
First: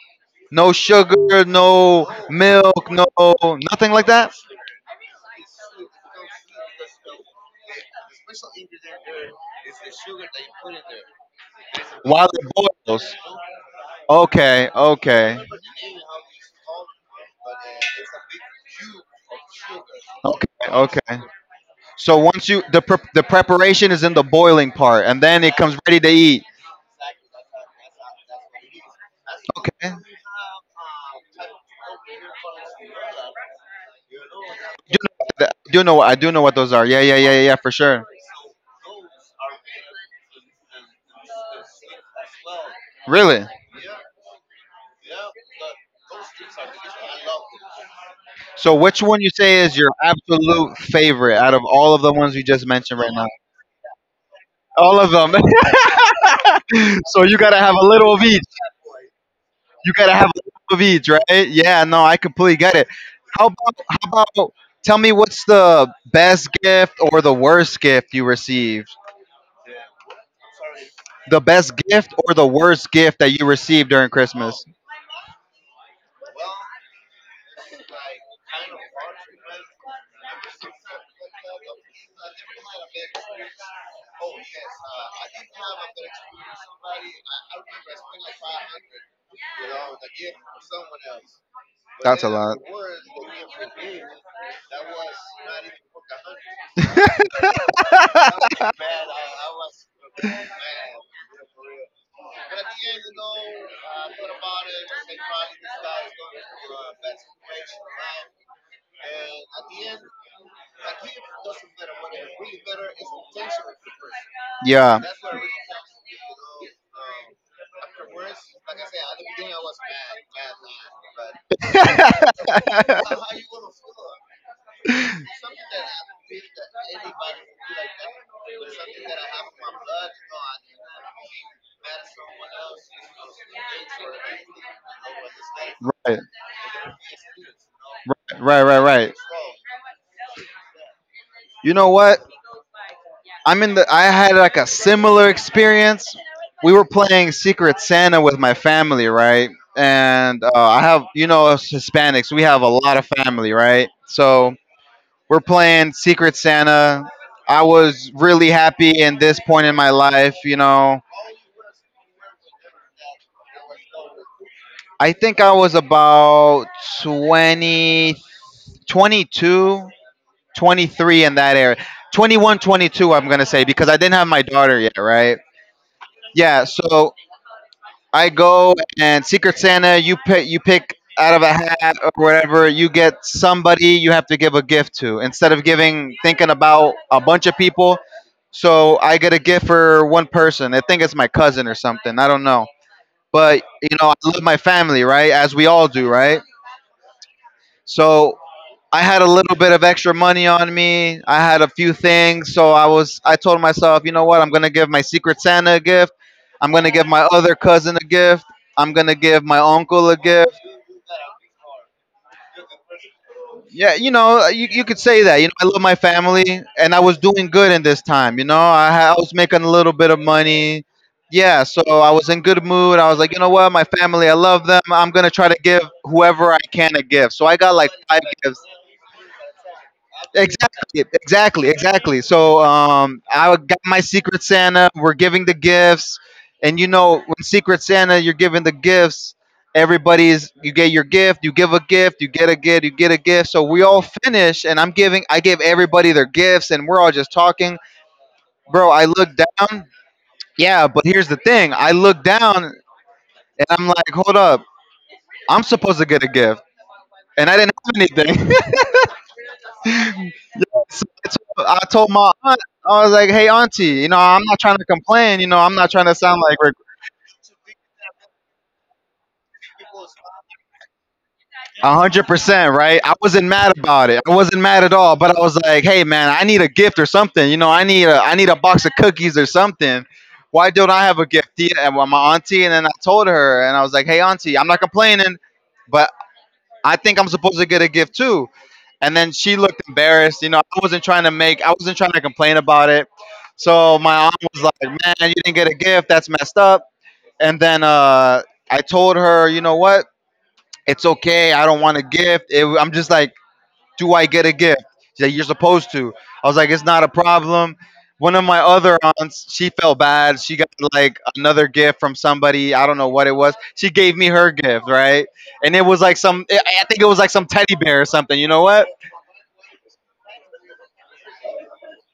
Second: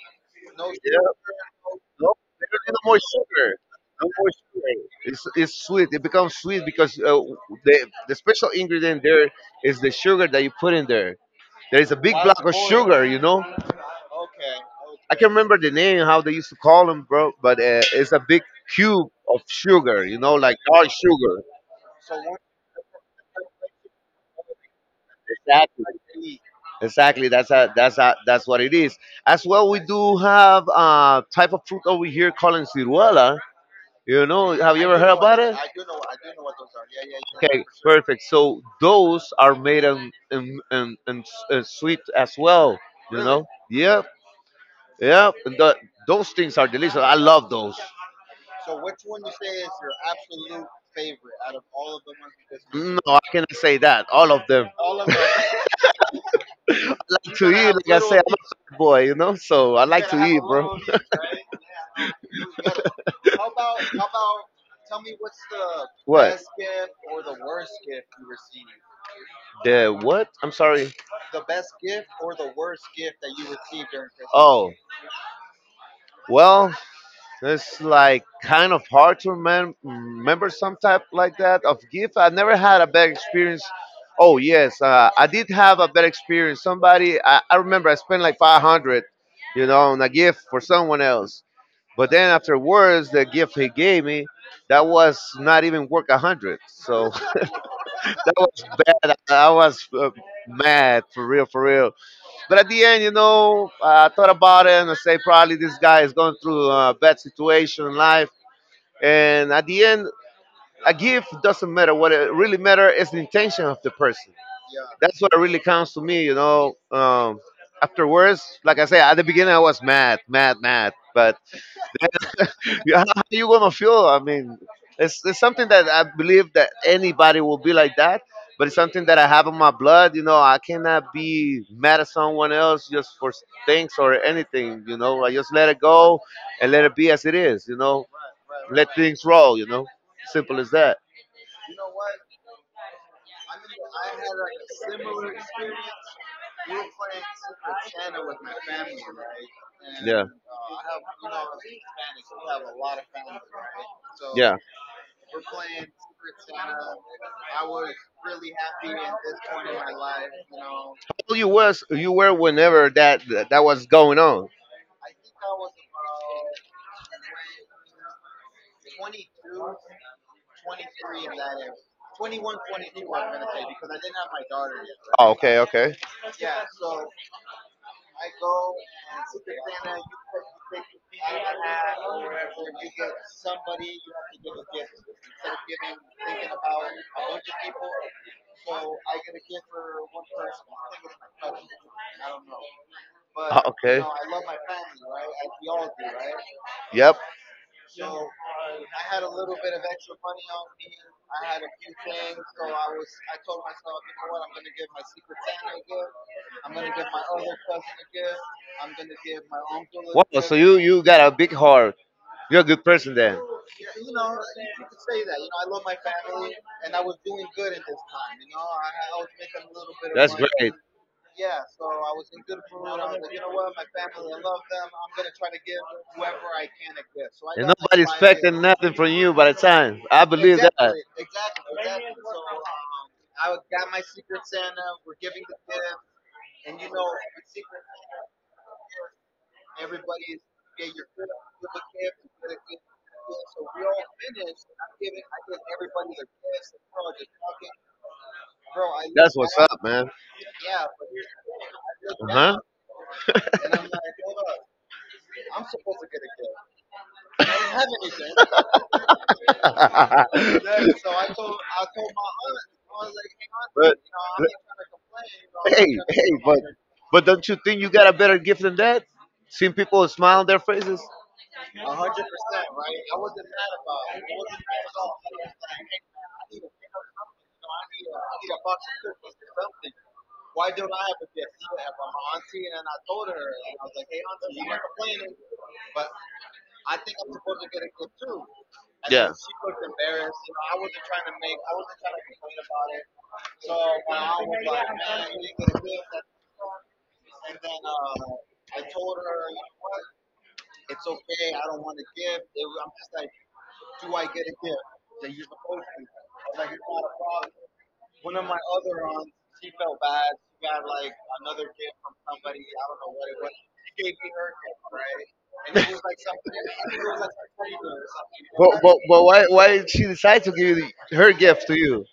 [SPEAKER 2] No
[SPEAKER 1] Yeah.
[SPEAKER 2] sugar, no
[SPEAKER 1] No, there's no
[SPEAKER 2] milk,
[SPEAKER 1] more
[SPEAKER 2] no
[SPEAKER 1] sugar.
[SPEAKER 2] nothing like
[SPEAKER 1] No more
[SPEAKER 2] that?
[SPEAKER 1] sugar. It's sweet. It becomes sweet because the special ingredient there is the sugar that you put in there. There is a big
[SPEAKER 2] While
[SPEAKER 1] block of
[SPEAKER 2] it
[SPEAKER 1] sugar,
[SPEAKER 2] boils.
[SPEAKER 1] you know.
[SPEAKER 2] Okay,
[SPEAKER 1] I can
[SPEAKER 2] okay,
[SPEAKER 1] remember the name how they used to call them, bro. But it's a big cube of sugar,
[SPEAKER 2] okay,
[SPEAKER 1] like dark
[SPEAKER 2] okay.
[SPEAKER 1] sugar.
[SPEAKER 2] So once you the preparation is in the boiling part, and then it comes
[SPEAKER 1] Exactly.
[SPEAKER 2] ready to eat.
[SPEAKER 1] Exactly. That's what it is. As well,
[SPEAKER 2] Okay,
[SPEAKER 1] we
[SPEAKER 2] I do
[SPEAKER 1] do have a type of fruit over here called ciruela. Have you
[SPEAKER 2] you
[SPEAKER 1] ever
[SPEAKER 2] know
[SPEAKER 1] heard about
[SPEAKER 2] what- I
[SPEAKER 1] it?
[SPEAKER 2] do you know what I do know what those are. Yeah, yeah, yeah, yeah, yeah,
[SPEAKER 1] Okay,
[SPEAKER 2] for sure.
[SPEAKER 1] perfect. So those are made in sweet as well.
[SPEAKER 2] Really.
[SPEAKER 1] Yep. Yep. And those things are delicious. I love those.
[SPEAKER 2] So which one you say is your absolute favorite out of all of the ones you just
[SPEAKER 1] No,
[SPEAKER 2] mentioned right
[SPEAKER 1] I
[SPEAKER 2] now?
[SPEAKER 1] cannot say that. All of them.
[SPEAKER 2] All of them.
[SPEAKER 1] I
[SPEAKER 2] So
[SPEAKER 1] like
[SPEAKER 2] you
[SPEAKER 1] to
[SPEAKER 2] gotta
[SPEAKER 1] eat.
[SPEAKER 2] have a
[SPEAKER 1] Like I
[SPEAKER 2] little
[SPEAKER 1] say,
[SPEAKER 2] of
[SPEAKER 1] I'm
[SPEAKER 2] each.
[SPEAKER 1] a fat boy. So I
[SPEAKER 2] You
[SPEAKER 1] like
[SPEAKER 2] gotta
[SPEAKER 1] to
[SPEAKER 2] have a
[SPEAKER 1] eat,
[SPEAKER 2] little
[SPEAKER 1] bro.
[SPEAKER 2] of each, right? Yeah, no, I completely get it. How about tell me, what's the
[SPEAKER 1] What?
[SPEAKER 2] best gift or the worst gift you received?
[SPEAKER 1] The what? I'm sorry.
[SPEAKER 2] The best gift or the worst gift that you received during Christmas?
[SPEAKER 1] Oh, well, it's like kind of hard to remember some type like that of gift. I never had a bad experience. Oh yes, I did have a bad experience. I remember I spent like 500, on a gift for someone else. But
[SPEAKER 2] That's a
[SPEAKER 1] then
[SPEAKER 2] lot.
[SPEAKER 1] afterwards, the gift he gave me, that was not even worth 100. So that was bad. I was mad for real, for real. But at the end, I thought about it and I say probably this guy is going through a bad situation in life. And at the end, a gift doesn't matter. What it really matters is the intention of the person.
[SPEAKER 2] Yeah.
[SPEAKER 1] That's what really counts to me. Afterwards, like I say, at the beginning I was mad, mad, mad. But yeah, how you gonna feel? I mean, it's something that I believe that anybody will be like that, but it's something that I have in my blood. I cannot be mad at someone else just for things or anything. I just let it
[SPEAKER 2] Right.
[SPEAKER 1] go and let it be as it is.
[SPEAKER 2] Right. Right.
[SPEAKER 1] Let
[SPEAKER 2] Right.
[SPEAKER 1] things roll. Simple as that.
[SPEAKER 2] You know what? I'm in the. I had like a similar experience. We were playing Secret Santa with my family, right?
[SPEAKER 1] Yeah.
[SPEAKER 2] And I have, you know, us Hispanics, we have a lot of family, right? So
[SPEAKER 1] Yeah.
[SPEAKER 2] we're playing Secret Santa. I was really happy in this point in my life, you know.
[SPEAKER 1] How old you were whenever that was going on?
[SPEAKER 2] I think I was about 20, 22, 23, in that area. 2122, I'm going to say, because I didn't have my daughter yet,
[SPEAKER 1] Oh,
[SPEAKER 2] right?
[SPEAKER 1] okay, okay.
[SPEAKER 2] Yeah, so I go, and Secret Santa, you pick out of a hat or whatever, you get somebody you have to give a gift to instead of giving, thinking about a bunch of people. So I get a gift for one person. I think it's my cousin or something, I don't know. But you know, I love my family, right? As we all do, right?
[SPEAKER 1] Yep.
[SPEAKER 2] So I had a little bit of extra money on me. I had a few things, so I told myself, you know what? I'm going to give my secret Santa a gift. I'm going to give my other cousin a gift. I'm going to give my uncle a gift.
[SPEAKER 1] You got a big heart. You're a good person then.
[SPEAKER 2] Yeah, you know, you could say that. You know, I love my family, and I was doing good in this time, you know. I was making a little bit of money. Yeah, so I was in good mood. I was like, you know what? My family, I love them. I'm going to try to give whoever I can a gift. So I got like five gifts.
[SPEAKER 1] Nothing from you by the time. I
[SPEAKER 2] Exactly, exactly, exactly. So I got my Secret Santa. We're giving the gifts, and, you know, when Secret Santa, you're giving the gifts. Everybody's, you get your gift, you give a gift, you get a gift, you get a gift. So we all finish, and I'm giving. I gave everybody their gifts, and we're all just talking, bro. I look
[SPEAKER 1] up,
[SPEAKER 2] down.
[SPEAKER 1] man.
[SPEAKER 2] Yeah, but here's the thing. I look down, and I'm like, hold up. I'm supposed to get a gift, and I didn't have anything.
[SPEAKER 1] Uh
[SPEAKER 2] So so I
[SPEAKER 1] huh.
[SPEAKER 2] told my aunt, I was like, "Hey, auntie, you know, I'm not trying to complain. You know,
[SPEAKER 1] I'm
[SPEAKER 2] I'm not trying to
[SPEAKER 1] hey,
[SPEAKER 2] sound
[SPEAKER 1] but
[SPEAKER 2] like
[SPEAKER 1] but don't you think you got a better gift than that? Seeing people smile on their faces. A
[SPEAKER 2] 100%, right? I wasn't mad about it. I wasn't mad at all. But I was like, hey, man, I need a gift or something. You know, I need a box of cookies or something. Why don't I have a gift? Tia?" And my auntie, and then I told her, and I was like, hey, auntie, I'm not complaining, but I think I'm supposed to get a gift too. And then she looked embarrassed. You know, I wasn't trying to complain about it. So my aunt was like, man, you didn't get a gift. That's messed up. And then I told her, you know what? It's okay. I don't want a gift. I'm just like, do I get a gift? She's like, you're supposed to. I was like, it's not a problem. One of my other aunts, she felt bad. She got like another gift from somebody, I don't know what it was. She gave me her gift, right? And it was like some, I think it was like some teddy bear or something. You know
[SPEAKER 1] but,
[SPEAKER 2] what?
[SPEAKER 1] but why did she decide to give you her gift to you?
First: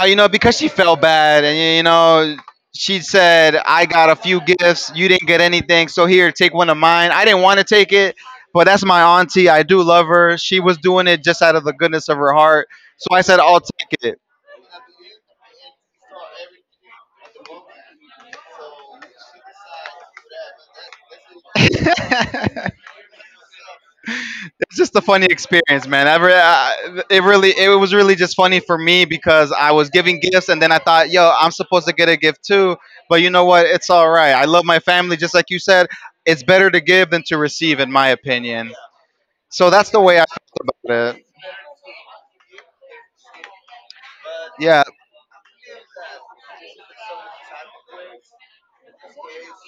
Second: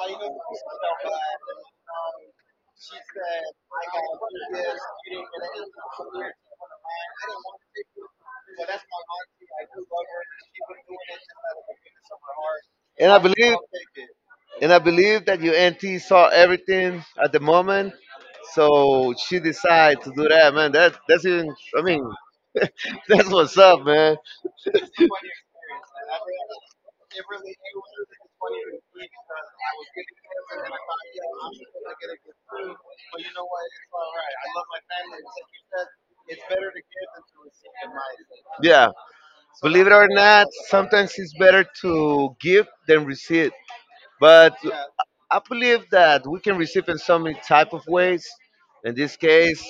[SPEAKER 2] You know, because she felt bad, and, you know, she said, I got a few gifts. You didn't get anything. So here, take one of mine. I didn't want to take it, but that's my auntie. I do love her. She was doing it just out of the goodness of her heart.
[SPEAKER 1] And
[SPEAKER 2] So
[SPEAKER 1] I
[SPEAKER 2] I said, I'll take it.
[SPEAKER 1] And I believe that your auntie saw everything at the moment. So she decided to do that, man. That's even, I mean,
[SPEAKER 2] It's
[SPEAKER 1] that's what's up, man.
[SPEAKER 2] just a funny experience, man. It really, it was really just funny for me because I was giving gifts, and then I thought, yo, I'm supposed to get a gift too. But you know what? It's all right. I love my family, just like you said. It's better to give than to receive, in my opinion.
[SPEAKER 1] Yeah.
[SPEAKER 2] So
[SPEAKER 1] Believe
[SPEAKER 2] that's
[SPEAKER 1] it
[SPEAKER 2] the
[SPEAKER 1] or
[SPEAKER 2] way I
[SPEAKER 1] not,
[SPEAKER 2] felt
[SPEAKER 1] sometimes
[SPEAKER 2] about it.
[SPEAKER 1] it's better to give than receive. But
[SPEAKER 2] Yeah,
[SPEAKER 1] I believe that we can receive in so many type of ways. In this case,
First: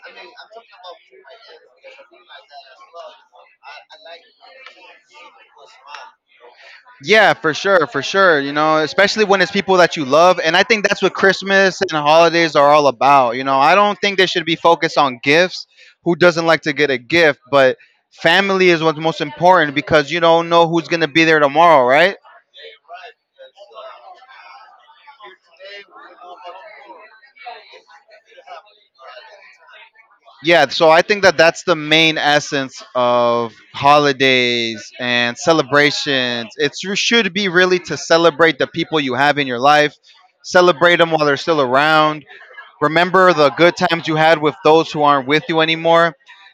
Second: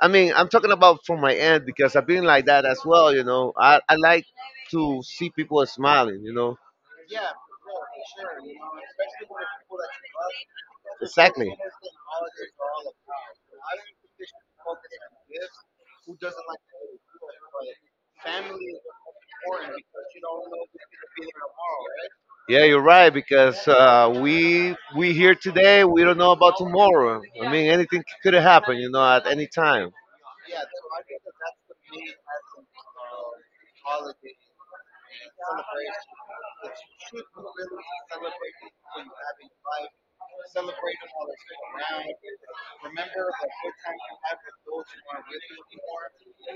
[SPEAKER 1] I mean, I'm talking about from my end because I've been like that as well. I like to see people smiling.
[SPEAKER 2] yeah, for sure, for sure. You know, especially when it's people that you love. And I think that's what
[SPEAKER 1] Exactly.
[SPEAKER 2] Christmas and holidays are all about. You know, I don't think they should be focused on gifts. Who doesn't like to get a gift? But family is what's most important because you don't know who's going to be there tomorrow, right?
[SPEAKER 1] Yeah, you're right because we here today. We don't know about tomorrow. I mean, anything could happen. At any time.
[SPEAKER 2] Yeah, so I think that that's the main essence of holidays and celebrations. It's you should be really to celebrate the people you have in your life, celebrate them while they're still around. Remember the good times you had with those who aren't with you anymore.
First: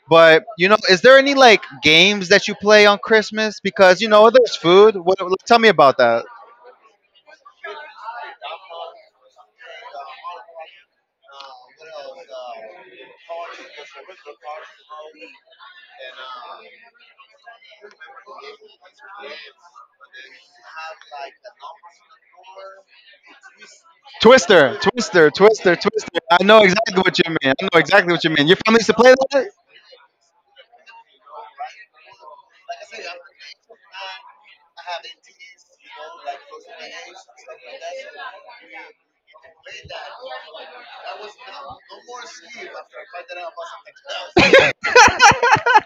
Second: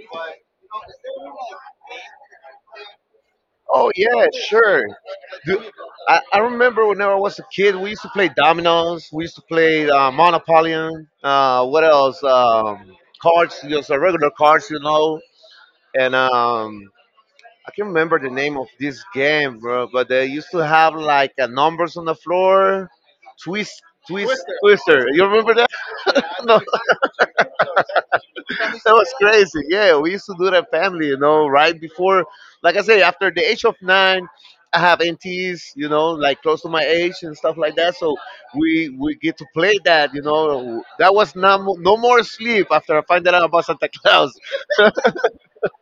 [SPEAKER 2] But is there any like games that you play on Christmas?
[SPEAKER 1] Oh
[SPEAKER 2] Because
[SPEAKER 1] yeah,
[SPEAKER 2] there's
[SPEAKER 1] sure.
[SPEAKER 2] food. What, like, tell
[SPEAKER 1] Do,
[SPEAKER 2] me about
[SPEAKER 1] I,
[SPEAKER 2] that.
[SPEAKER 1] I remember whenever I was a kid, we used to play dominoes. We used to play Monopoly. What else? Cards, just regular cards. And I can't remember the name of this game, bro, but they used to have like numbers on the floor, twist, twist,
[SPEAKER 2] Twister,
[SPEAKER 1] twister. You
[SPEAKER 2] Twister,
[SPEAKER 1] remember that?
[SPEAKER 2] Twister, Twister. I
[SPEAKER 1] No,
[SPEAKER 2] know exactly what you mean. I know exactly what you mean. Your family used to
[SPEAKER 1] that
[SPEAKER 2] play
[SPEAKER 1] was
[SPEAKER 2] that.
[SPEAKER 1] crazy. Yeah, we used to do that family, right before, like I say, after the age of nine, I have NTs, like close to my age and stuff like that. So we get to play that. That was not no more sleep after I find out about Santa Claus.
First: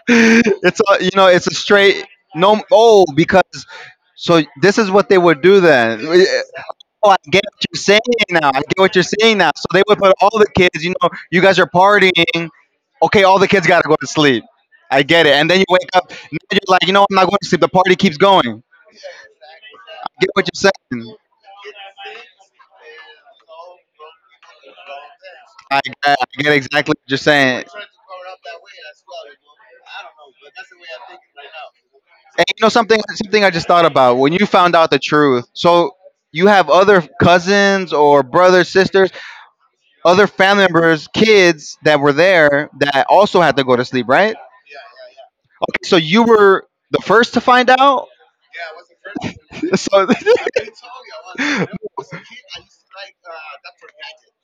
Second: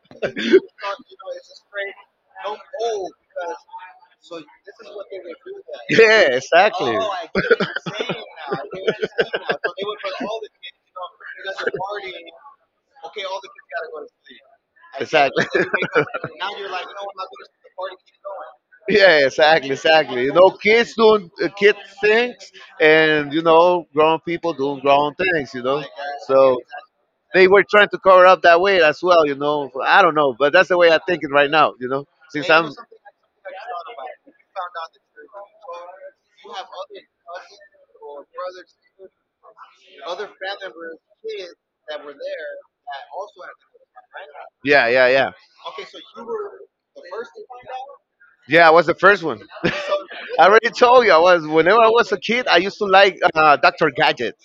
[SPEAKER 2] It's a straight no. Oh, because so this is what they would do then.
[SPEAKER 1] Yeah, exactly.
[SPEAKER 2] Oh, I get what you're saying now. I get what you're saying now. So they would put all the kids, you guys are partying. Okay, all the kids gotta go to sleep. I get it.
[SPEAKER 1] Exactly.
[SPEAKER 2] And then you wake up and you're like, I'm not going to sleep, the party keeps going.
[SPEAKER 1] Yeah, exactly,
[SPEAKER 2] I
[SPEAKER 1] exactly.
[SPEAKER 2] get what you're
[SPEAKER 1] Kids
[SPEAKER 2] saying.
[SPEAKER 1] doing kid things, and grown people doing grown things.
[SPEAKER 2] i get, I get
[SPEAKER 1] So
[SPEAKER 2] exactly what you're
[SPEAKER 1] they were
[SPEAKER 2] saying.
[SPEAKER 1] trying to cover up that way as well. I don't know, but that's the way I'm thinking right now.
[SPEAKER 2] And
[SPEAKER 1] Since
[SPEAKER 2] you know
[SPEAKER 1] I'm,
[SPEAKER 2] something I just thought about when you found out the truth. So you have other cousins or brothers, sisters, other family members, kids that were there that also had to go to sleep, right?
[SPEAKER 1] yeah, yeah, yeah.
[SPEAKER 2] Okay, so you were the first to find out.
[SPEAKER 1] Yeah, I was the first one. I
[SPEAKER 2] So
[SPEAKER 1] already told you I was. Whenever I was a kid, I used to like Doctor Gadget.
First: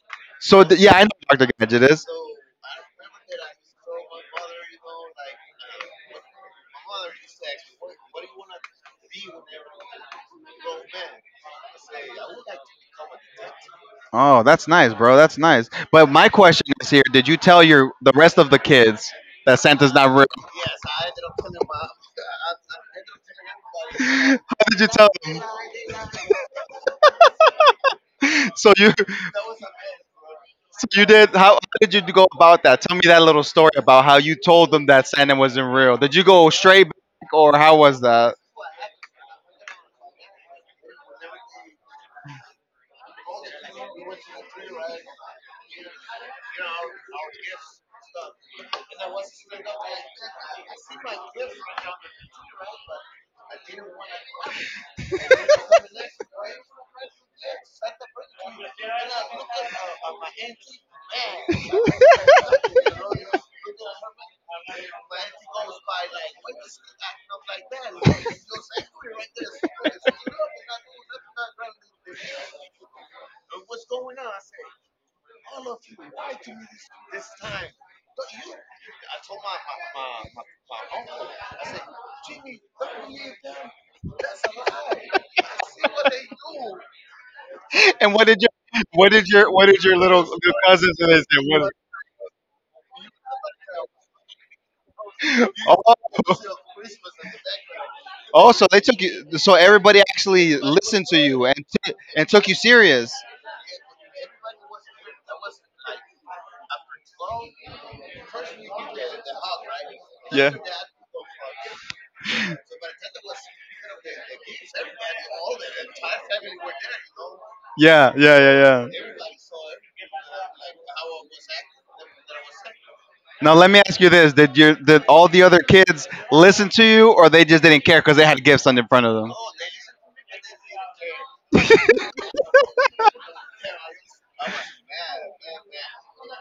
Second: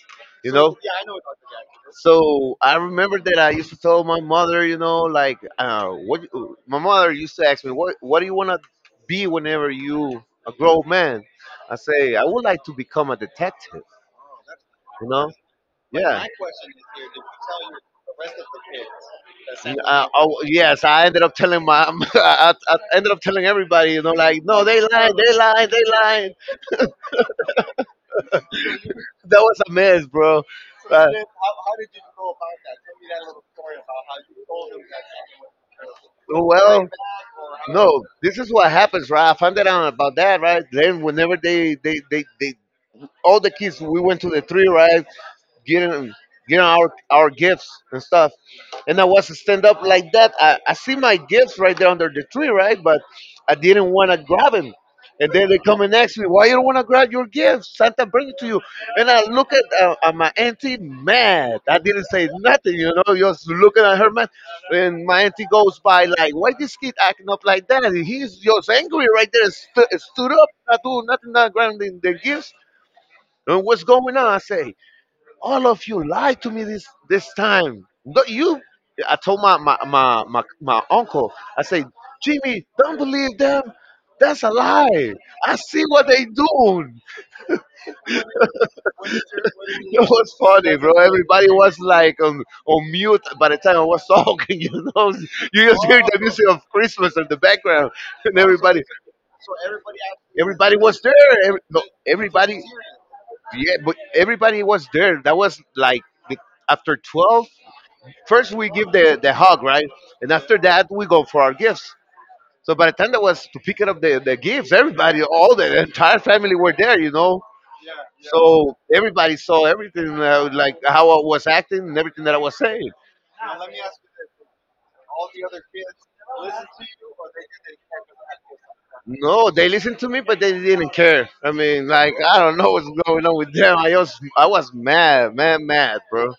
[SPEAKER 1] You know.
[SPEAKER 2] yeah, I know Dr. Gadget is.
[SPEAKER 1] So I remember that I used to tell my mother, you know, like what my mother used to ask me, what do you want to be whenever you a grown man? I say I would like to become a detective.
[SPEAKER 2] Oh, that's nice,
[SPEAKER 1] You
[SPEAKER 2] bro.
[SPEAKER 1] know.
[SPEAKER 2] That's nice. But
[SPEAKER 1] Yeah.
[SPEAKER 2] my question is here: Did you tell your the rest of the kids that Santa's
[SPEAKER 1] Uh,
[SPEAKER 2] not real?
[SPEAKER 1] oh, yes,
[SPEAKER 2] How
[SPEAKER 1] I ended up telling my, I ended up telling everybody, you know, like, no, they
[SPEAKER 2] did you tell
[SPEAKER 1] lied, they
[SPEAKER 2] them?
[SPEAKER 1] lied, they lied.
[SPEAKER 2] So you
[SPEAKER 1] That was a mess, bro.
[SPEAKER 2] so you
[SPEAKER 1] Uh,
[SPEAKER 2] did. How did you go about that? Tell me that little story about how you told them that Santa wasn't real. Did you go straight
[SPEAKER 1] well,
[SPEAKER 2] back, or how was
[SPEAKER 1] no,
[SPEAKER 2] that?
[SPEAKER 1] this is what happens, right? I found that out about that, right? Then whenever all the kids, we went to the tree, right? getting getting our gifts and stuff. And I was to stand up like that. I see my gifts right there under the tree, right? But I didn't want to grab them. And then they come and ask me, "Why you don't want to grab your gifts? Santa bring it to you." And I look at my auntie, mad. I didn't say nothing, you know, just looking at her, man. And my auntie goes by like, "Why this kid acting up like that? He's just angry right there, stu stood up, not doing nothing, not grabbing the gifts." And what's going on? I say all of you lied to me this time. No, you. I told my uncle. I said, Jimmy, don't believe them. That's a lie. I see what they doing.
[SPEAKER 2] And what did your what did your what did your
[SPEAKER 1] It
[SPEAKER 2] little,
[SPEAKER 1] was
[SPEAKER 2] little
[SPEAKER 1] funny, bro.
[SPEAKER 2] cousins and they
[SPEAKER 1] Everybody was like on mute by the time I was talking. You know,
[SPEAKER 2] say?
[SPEAKER 1] you
[SPEAKER 2] What?
[SPEAKER 1] just hear the
[SPEAKER 2] oh,
[SPEAKER 1] music of Christmas in the background, and
[SPEAKER 2] Oh, so they
[SPEAKER 1] everybody,
[SPEAKER 2] took you. So everybody actually
[SPEAKER 1] everybody was
[SPEAKER 2] listened
[SPEAKER 1] there.
[SPEAKER 2] to you and
[SPEAKER 1] Every, no,
[SPEAKER 2] and took you
[SPEAKER 1] everybody,
[SPEAKER 2] serious.
[SPEAKER 1] yeah, but everybody was there. That was like the, after 12. First, we give the hug, right? And
[SPEAKER 2] Yeah,
[SPEAKER 1] after that, we go for our gifts. So by the time that was to pick up the gifts, everybody, all the entire family were there, you know.
[SPEAKER 2] yeah, yeah,
[SPEAKER 1] So
[SPEAKER 2] yeah, yeah.
[SPEAKER 1] everybody saw everything, like how I was acting and everything that I was saying.
[SPEAKER 2] Now let me ask you this: Did all the other kids listen to you, or they just didn't care because they had gifts on in front of them?
[SPEAKER 1] No, they listened to me, but they didn't care. I mean, like I don't know what's going on with them. I was mad, mad, mad, bro.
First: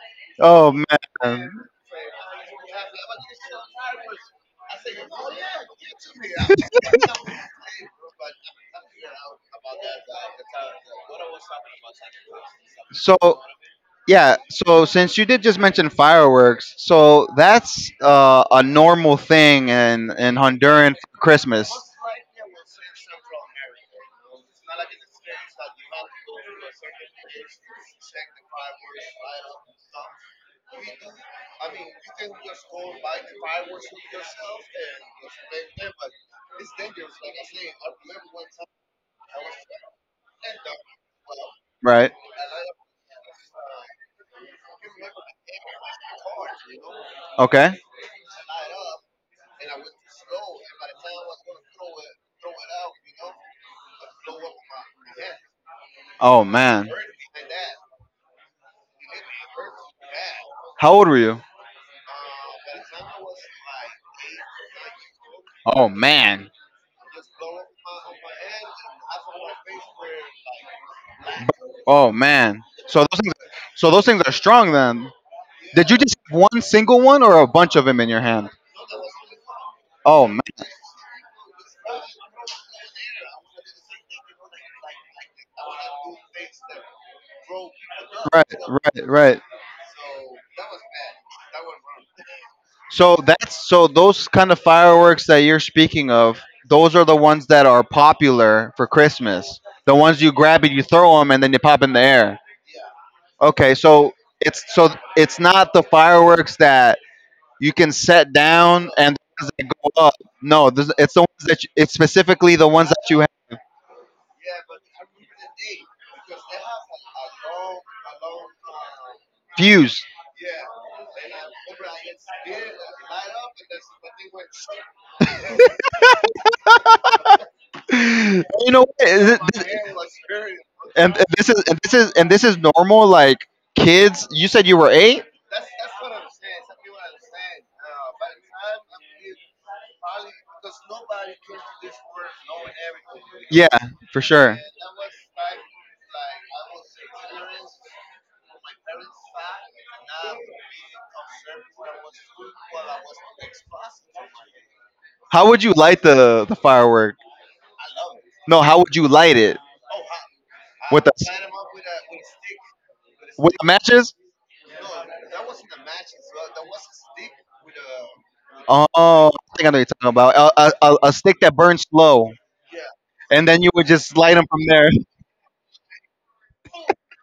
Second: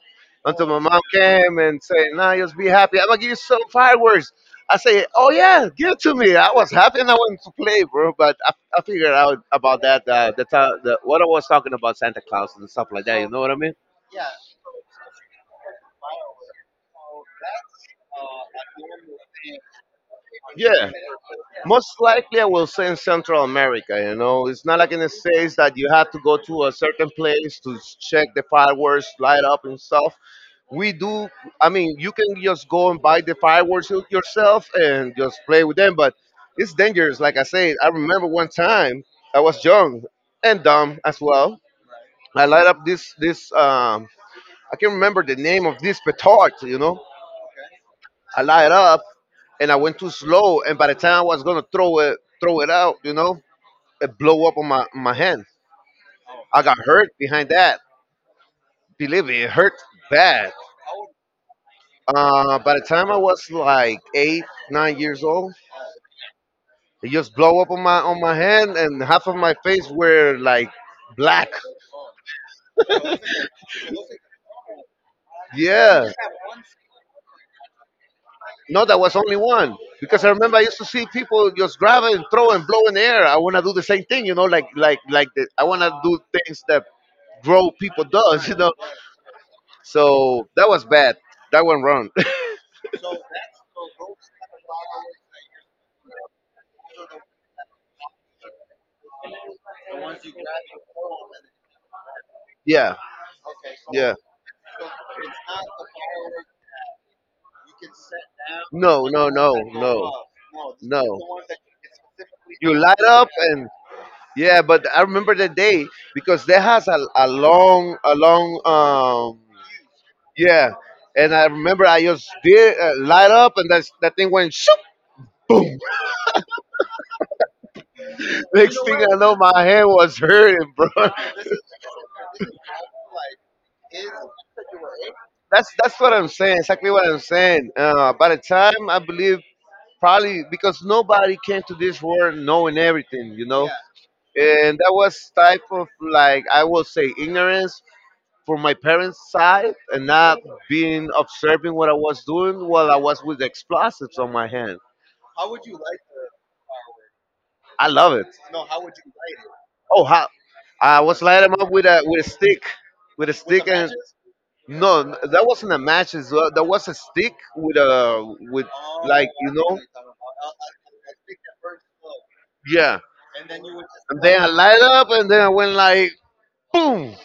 [SPEAKER 1] Until
[SPEAKER 2] Oh
[SPEAKER 1] my mom
[SPEAKER 2] man!
[SPEAKER 1] came and said, "Nah, just be happy. I'm gonna give you some fireworks." I say, "Oh yeah, give it to me." I was happy and I wanted to play, bro. But I figured out about that the, ti- the what I was talking about Santa Claus and stuff like
[SPEAKER 2] So,
[SPEAKER 1] that. You know what I mean?
[SPEAKER 2] yeah, so since you did just mention fireworks, so that's a normal thing in
[SPEAKER 1] Yeah,
[SPEAKER 2] Honduran for Christmas.
[SPEAKER 1] most likely I will say in Central America. You know, it's not like in the States that you have to go to a certain place to check the fireworks light up and stuff. We do. I mean, you can just go and buy the fireworks yourself and just play with them, but it's dangerous. Like I said, I remember one time I was young and dumb as well.
[SPEAKER 2] Right.
[SPEAKER 1] I light up this. I can't remember the name of this petard, you know,
[SPEAKER 2] Okay.
[SPEAKER 1] I light it up and I went too slow. And by the time I was gonna throw it out, you know, it blow up on my hand.
[SPEAKER 2] Oh
[SPEAKER 1] I got
[SPEAKER 2] man.
[SPEAKER 1] hurt behind that. Believe me, it hurt bad.
[SPEAKER 2] How old were you?
[SPEAKER 1] By the time I was like eight, 9 years old,
[SPEAKER 2] Oh man.
[SPEAKER 1] it just blow up on my hand, and half of my face were like black.
[SPEAKER 2] Oh man. So those things so those things are strong then. Did you
[SPEAKER 1] Yeah.
[SPEAKER 2] just have one single one or a bunch of them in your hand?
[SPEAKER 1] No, that was only one. Because
[SPEAKER 2] Oh
[SPEAKER 1] I remember I used to see people just grab it and throw and blow in the air. I want to do the same thing, you know, like I want to do things that grow people
[SPEAKER 2] right,
[SPEAKER 1] does, you know.
[SPEAKER 2] right, right.
[SPEAKER 1] So that was bad. That went wrong.
[SPEAKER 2] So those kind of fireworks that you're speaking of, those are the ones that are popular for Christmas. The ones you grab and you throw them and then you pop in the air.
[SPEAKER 1] Yeah,
[SPEAKER 2] Okay, so
[SPEAKER 1] yeah.
[SPEAKER 2] it's so it's not the fireworks that you can set down
[SPEAKER 1] No,
[SPEAKER 2] and the
[SPEAKER 1] no,
[SPEAKER 2] ones
[SPEAKER 1] no,
[SPEAKER 2] that go
[SPEAKER 1] no,
[SPEAKER 2] up. No, this, it's the
[SPEAKER 1] no.
[SPEAKER 2] ones that you, it's specifically the
[SPEAKER 1] You
[SPEAKER 2] ones that
[SPEAKER 1] light
[SPEAKER 2] you
[SPEAKER 1] up
[SPEAKER 2] have
[SPEAKER 1] and yeah, but I remember the day because there has a long,
[SPEAKER 2] fused.
[SPEAKER 1] yeah. And I remember I just did light up and that thing went.
[SPEAKER 2] You know
[SPEAKER 1] Next thing
[SPEAKER 2] what?
[SPEAKER 1] I know, my hand was hurting, bro.
[SPEAKER 2] And this is normal. Like kids, you said you were eight.
[SPEAKER 1] That's what I'm saying. Exactly what I'm saying. By the time I believe, probably because nobody came to this world knowing everything, you know.
[SPEAKER 2] Yeah, for sure.
[SPEAKER 1] And that was type of like I will say ignorance from my parents' side and not being observing what I was doing while I was with explosives on my hand.
[SPEAKER 2] How would you light the firework?
[SPEAKER 1] I love it.
[SPEAKER 2] No, how would you light it
[SPEAKER 1] Oh, how I
[SPEAKER 2] with the
[SPEAKER 1] was lighting them up with a
[SPEAKER 2] with the
[SPEAKER 1] stick and
[SPEAKER 2] matches?
[SPEAKER 1] No, that wasn't a match. As well. That was a stick with a with
[SPEAKER 2] Oh,
[SPEAKER 1] like you
[SPEAKER 2] I think I
[SPEAKER 1] know,
[SPEAKER 2] know what you're talking about. A stick that burns slow,
[SPEAKER 1] yeah.
[SPEAKER 2] and then you would just
[SPEAKER 1] And
[SPEAKER 2] light
[SPEAKER 1] then
[SPEAKER 2] them
[SPEAKER 1] I
[SPEAKER 2] from
[SPEAKER 1] light
[SPEAKER 2] there.
[SPEAKER 1] up, and then I went like boom.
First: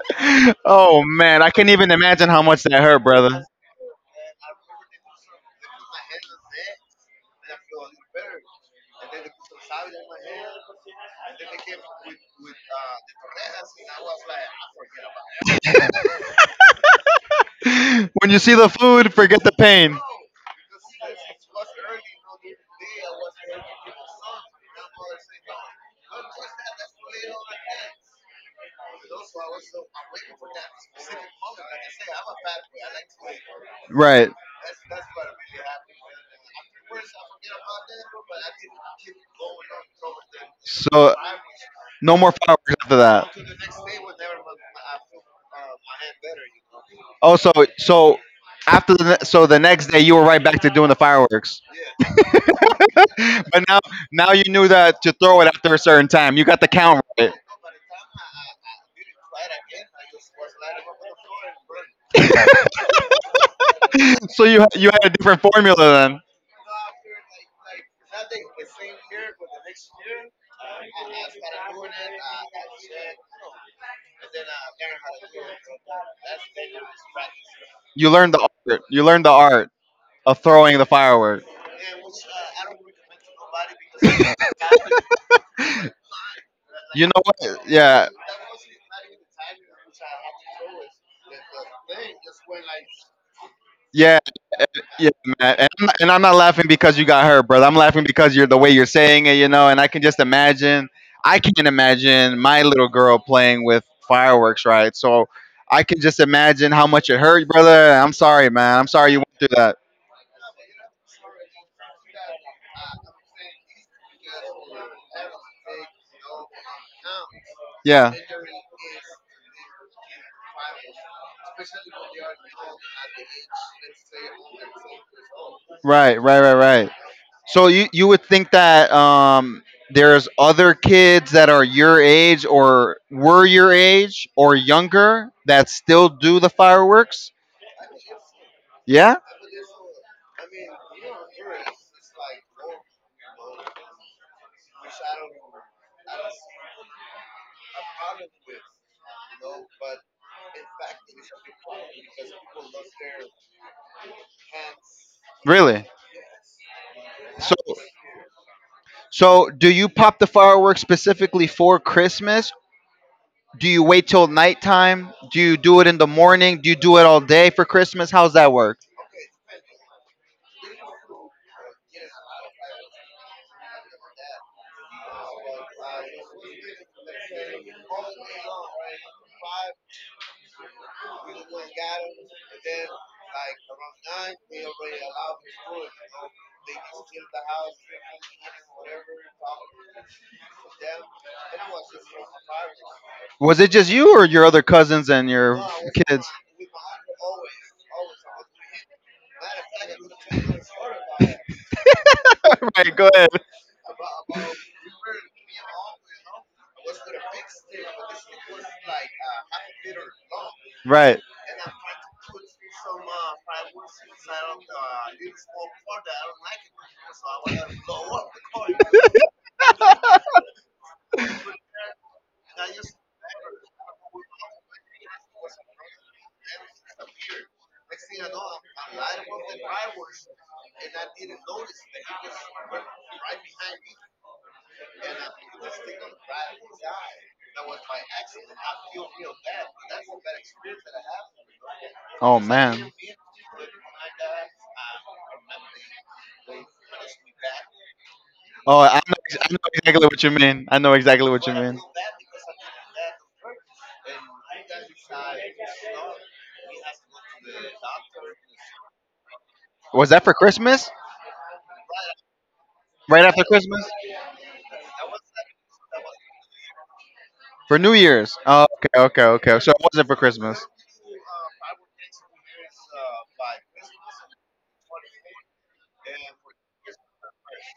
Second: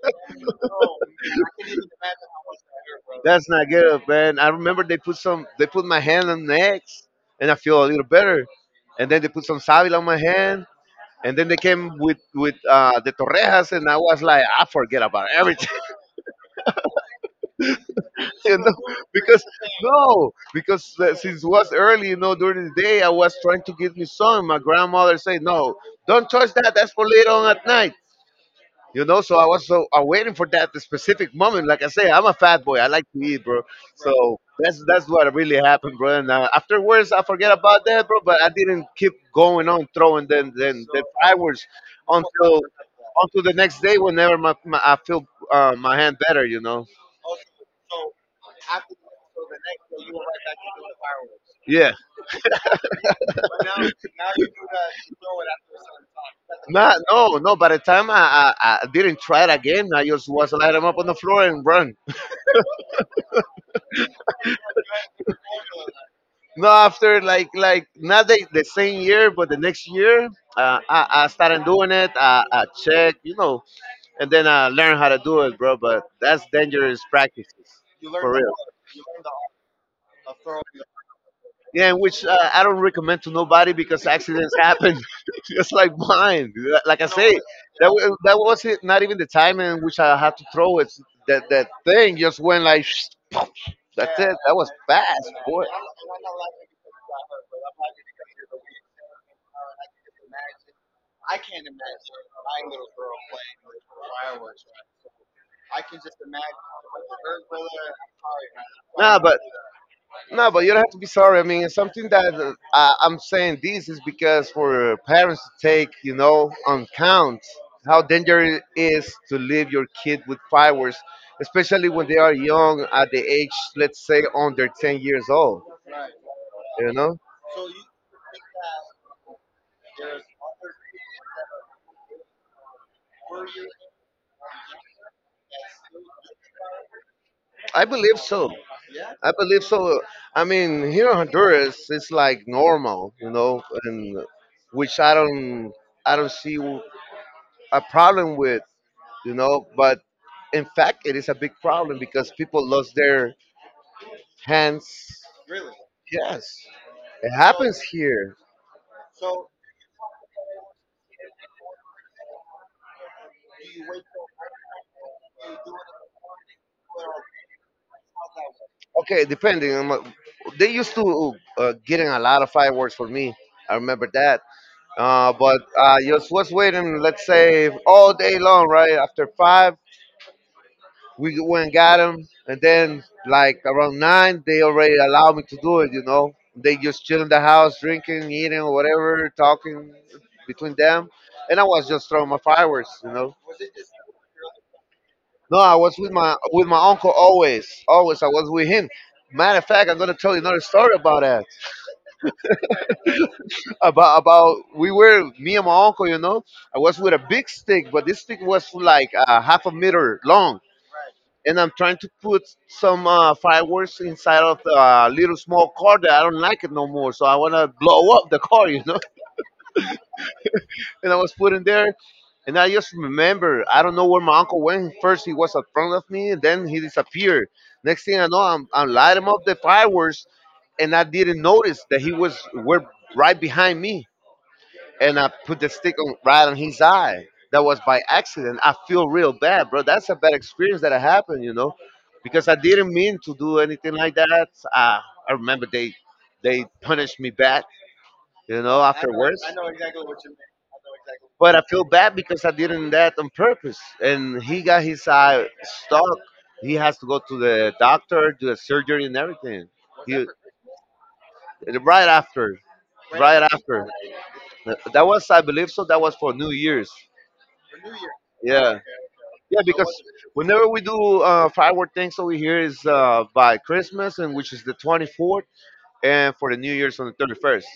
[SPEAKER 2] Oh man, I can't even imagine how much that hurt, brother.
[SPEAKER 1] That's not good, man. I remember they put some. They put my hand on the next, and I feel a little better. And then they put some savil on my hand, and then they came with with the torrejas, and I was like, I forget about everything.
[SPEAKER 2] When you see
[SPEAKER 1] You
[SPEAKER 2] the
[SPEAKER 1] know,
[SPEAKER 2] food, forget
[SPEAKER 1] because
[SPEAKER 2] the pain.
[SPEAKER 1] no, because since it was early, you know, during the day, I was trying to give me some. My grandmother said, "No, don't touch that. That's for later on at night." You know, so I was so I waiting for that specific moment. Like I say, I'm a fat boy. I like to eat, bro.
[SPEAKER 2] Right.
[SPEAKER 1] So that's what really happened, bro. And afterwards, I forget about that, bro. But I didn't keep going on throwing them then the
[SPEAKER 2] So
[SPEAKER 1] fireworks
[SPEAKER 2] no more
[SPEAKER 1] until
[SPEAKER 2] fireworks after that.
[SPEAKER 1] until the next day whenever my I feel my hand better, you know.
[SPEAKER 2] Oh, so so the next day you were right back to doing the fireworks,
[SPEAKER 1] Yeah.
[SPEAKER 2] but now you knew that to throw it after a certain time. You got the
[SPEAKER 1] Nah,
[SPEAKER 2] count right,
[SPEAKER 1] no, no. By the time I didn't try it again, I just was light him up on the floor and run.
[SPEAKER 2] so you had a different formula then.
[SPEAKER 1] No, after not the same year, but the next year, I started doing it. I checked, you know, and then I learned how to do it, bro. But that's dangerous practices,
[SPEAKER 2] You
[SPEAKER 1] for
[SPEAKER 2] learned the
[SPEAKER 1] real.
[SPEAKER 2] art. You learned the art of throwing the firework.
[SPEAKER 1] Yeah, and which I don't recommend to nobody because accidents happen, just like mine. Like
[SPEAKER 2] You
[SPEAKER 1] I
[SPEAKER 2] know
[SPEAKER 1] say,
[SPEAKER 2] what? Yeah,
[SPEAKER 1] that was it, not even the time in which I had to throw it. That thing just went like
[SPEAKER 2] yeah.
[SPEAKER 1] that's it. That was
[SPEAKER 2] Yeah,
[SPEAKER 1] fast,
[SPEAKER 2] man.
[SPEAKER 1] boy.
[SPEAKER 2] And I'm not laughing because you got hurt, brother. I'm laughing because you're the way you're saying it, you know. And I can just imagine. I can not imagine my little girl playing with fireworks, right? So I can just imagine how much it hurt, brother. I'm sorry, man. I'm sorry
[SPEAKER 1] Nah,
[SPEAKER 2] you went
[SPEAKER 1] but
[SPEAKER 2] through that.
[SPEAKER 1] nah, but you don't have to be sorry. I mean, it's something that I'm saying this is because for parents to take, you know, on count how
[SPEAKER 2] Yeah.
[SPEAKER 1] dangerous it is to leave your kid with fireworks, especially when they are young at the age, let's say, under 10 years old.
[SPEAKER 2] Right. Right. Right. Right.
[SPEAKER 1] You know.
[SPEAKER 2] So you would think that there's other kids that are your age or were your age or younger that still do the fireworks?
[SPEAKER 1] I believe so.
[SPEAKER 2] Yeah,
[SPEAKER 1] I believe so. I mean, here in Honduras it's like normal, you know, and which I don't see a problem with, you know, but in fact it is a big problem because people lost their hands.
[SPEAKER 2] really.
[SPEAKER 1] Yes, it
[SPEAKER 2] So
[SPEAKER 1] happens here.
[SPEAKER 2] so do you pop the fireworks specifically for Christmas? Do you wait till nighttime? Do you do it in the morning? Do you do it all day for Christmas? How's that work?
[SPEAKER 1] Okay, they used to getting a lot of fireworks for me, I remember that. But I just was waiting, let's say, all day long, right? After 5, we went and got him, and then like around nine, they already allowed me to do it. You know, they just chill in the house, drinking, eating, or whatever, talking between them, and I was just throwing my fireworks. You know,
[SPEAKER 2] Was it just you or your other cousins and
[SPEAKER 1] no,
[SPEAKER 2] your
[SPEAKER 1] I was
[SPEAKER 2] kids?
[SPEAKER 1] with my uncle always, always. I was with him. Matter of fact, I'm gonna tell you another story about that.
[SPEAKER 2] Right, go ahead.
[SPEAKER 1] About we were me and my uncle. You know, I was with a big stick, but this stick was like 0.5 m long
[SPEAKER 2] Right.
[SPEAKER 1] and I'm trying to put some fireworks inside of the little small car that I don't like it no more. So I want to blow up the car, you know. And I was put in there, and I just remember I don't know where my uncle went. First he was in front of me, and then he disappeared. Next thing I know, I'm lighting up the fireworks, and I didn't notice that he was were right behind me and I put the stick on right on his eye. That was by accident. I feel real bad, bro. That's a bad experience that happened, you know,
[SPEAKER 2] Oh
[SPEAKER 1] because I
[SPEAKER 2] man.
[SPEAKER 1] didn't mean to do anything like that. Uh, I remember they punished me back, you
[SPEAKER 2] Oh,
[SPEAKER 1] know,
[SPEAKER 2] I know, ex-
[SPEAKER 1] afterwards.
[SPEAKER 2] I know exactly what you mean. I know exactly what you
[SPEAKER 1] But I
[SPEAKER 2] mean.
[SPEAKER 1] feel bad because I didn't that on purpose. And he got his eye stuck. He has to go to the doctor, do a surgery and everything.
[SPEAKER 2] Was that
[SPEAKER 1] He,
[SPEAKER 2] for Christmas?
[SPEAKER 1] right after,
[SPEAKER 2] Right
[SPEAKER 1] right
[SPEAKER 2] after Christmas?
[SPEAKER 1] after. That was, I believe so. That was for New Year's.
[SPEAKER 2] For New Year's? Oh,
[SPEAKER 1] Yeah.
[SPEAKER 2] okay, okay, okay.
[SPEAKER 1] Yeah,
[SPEAKER 2] So it
[SPEAKER 1] because
[SPEAKER 2] wasn't for Christmas.
[SPEAKER 1] whenever we do firework things over here is by Christmas, and which is the 24th, and for the New Year's on the 31st.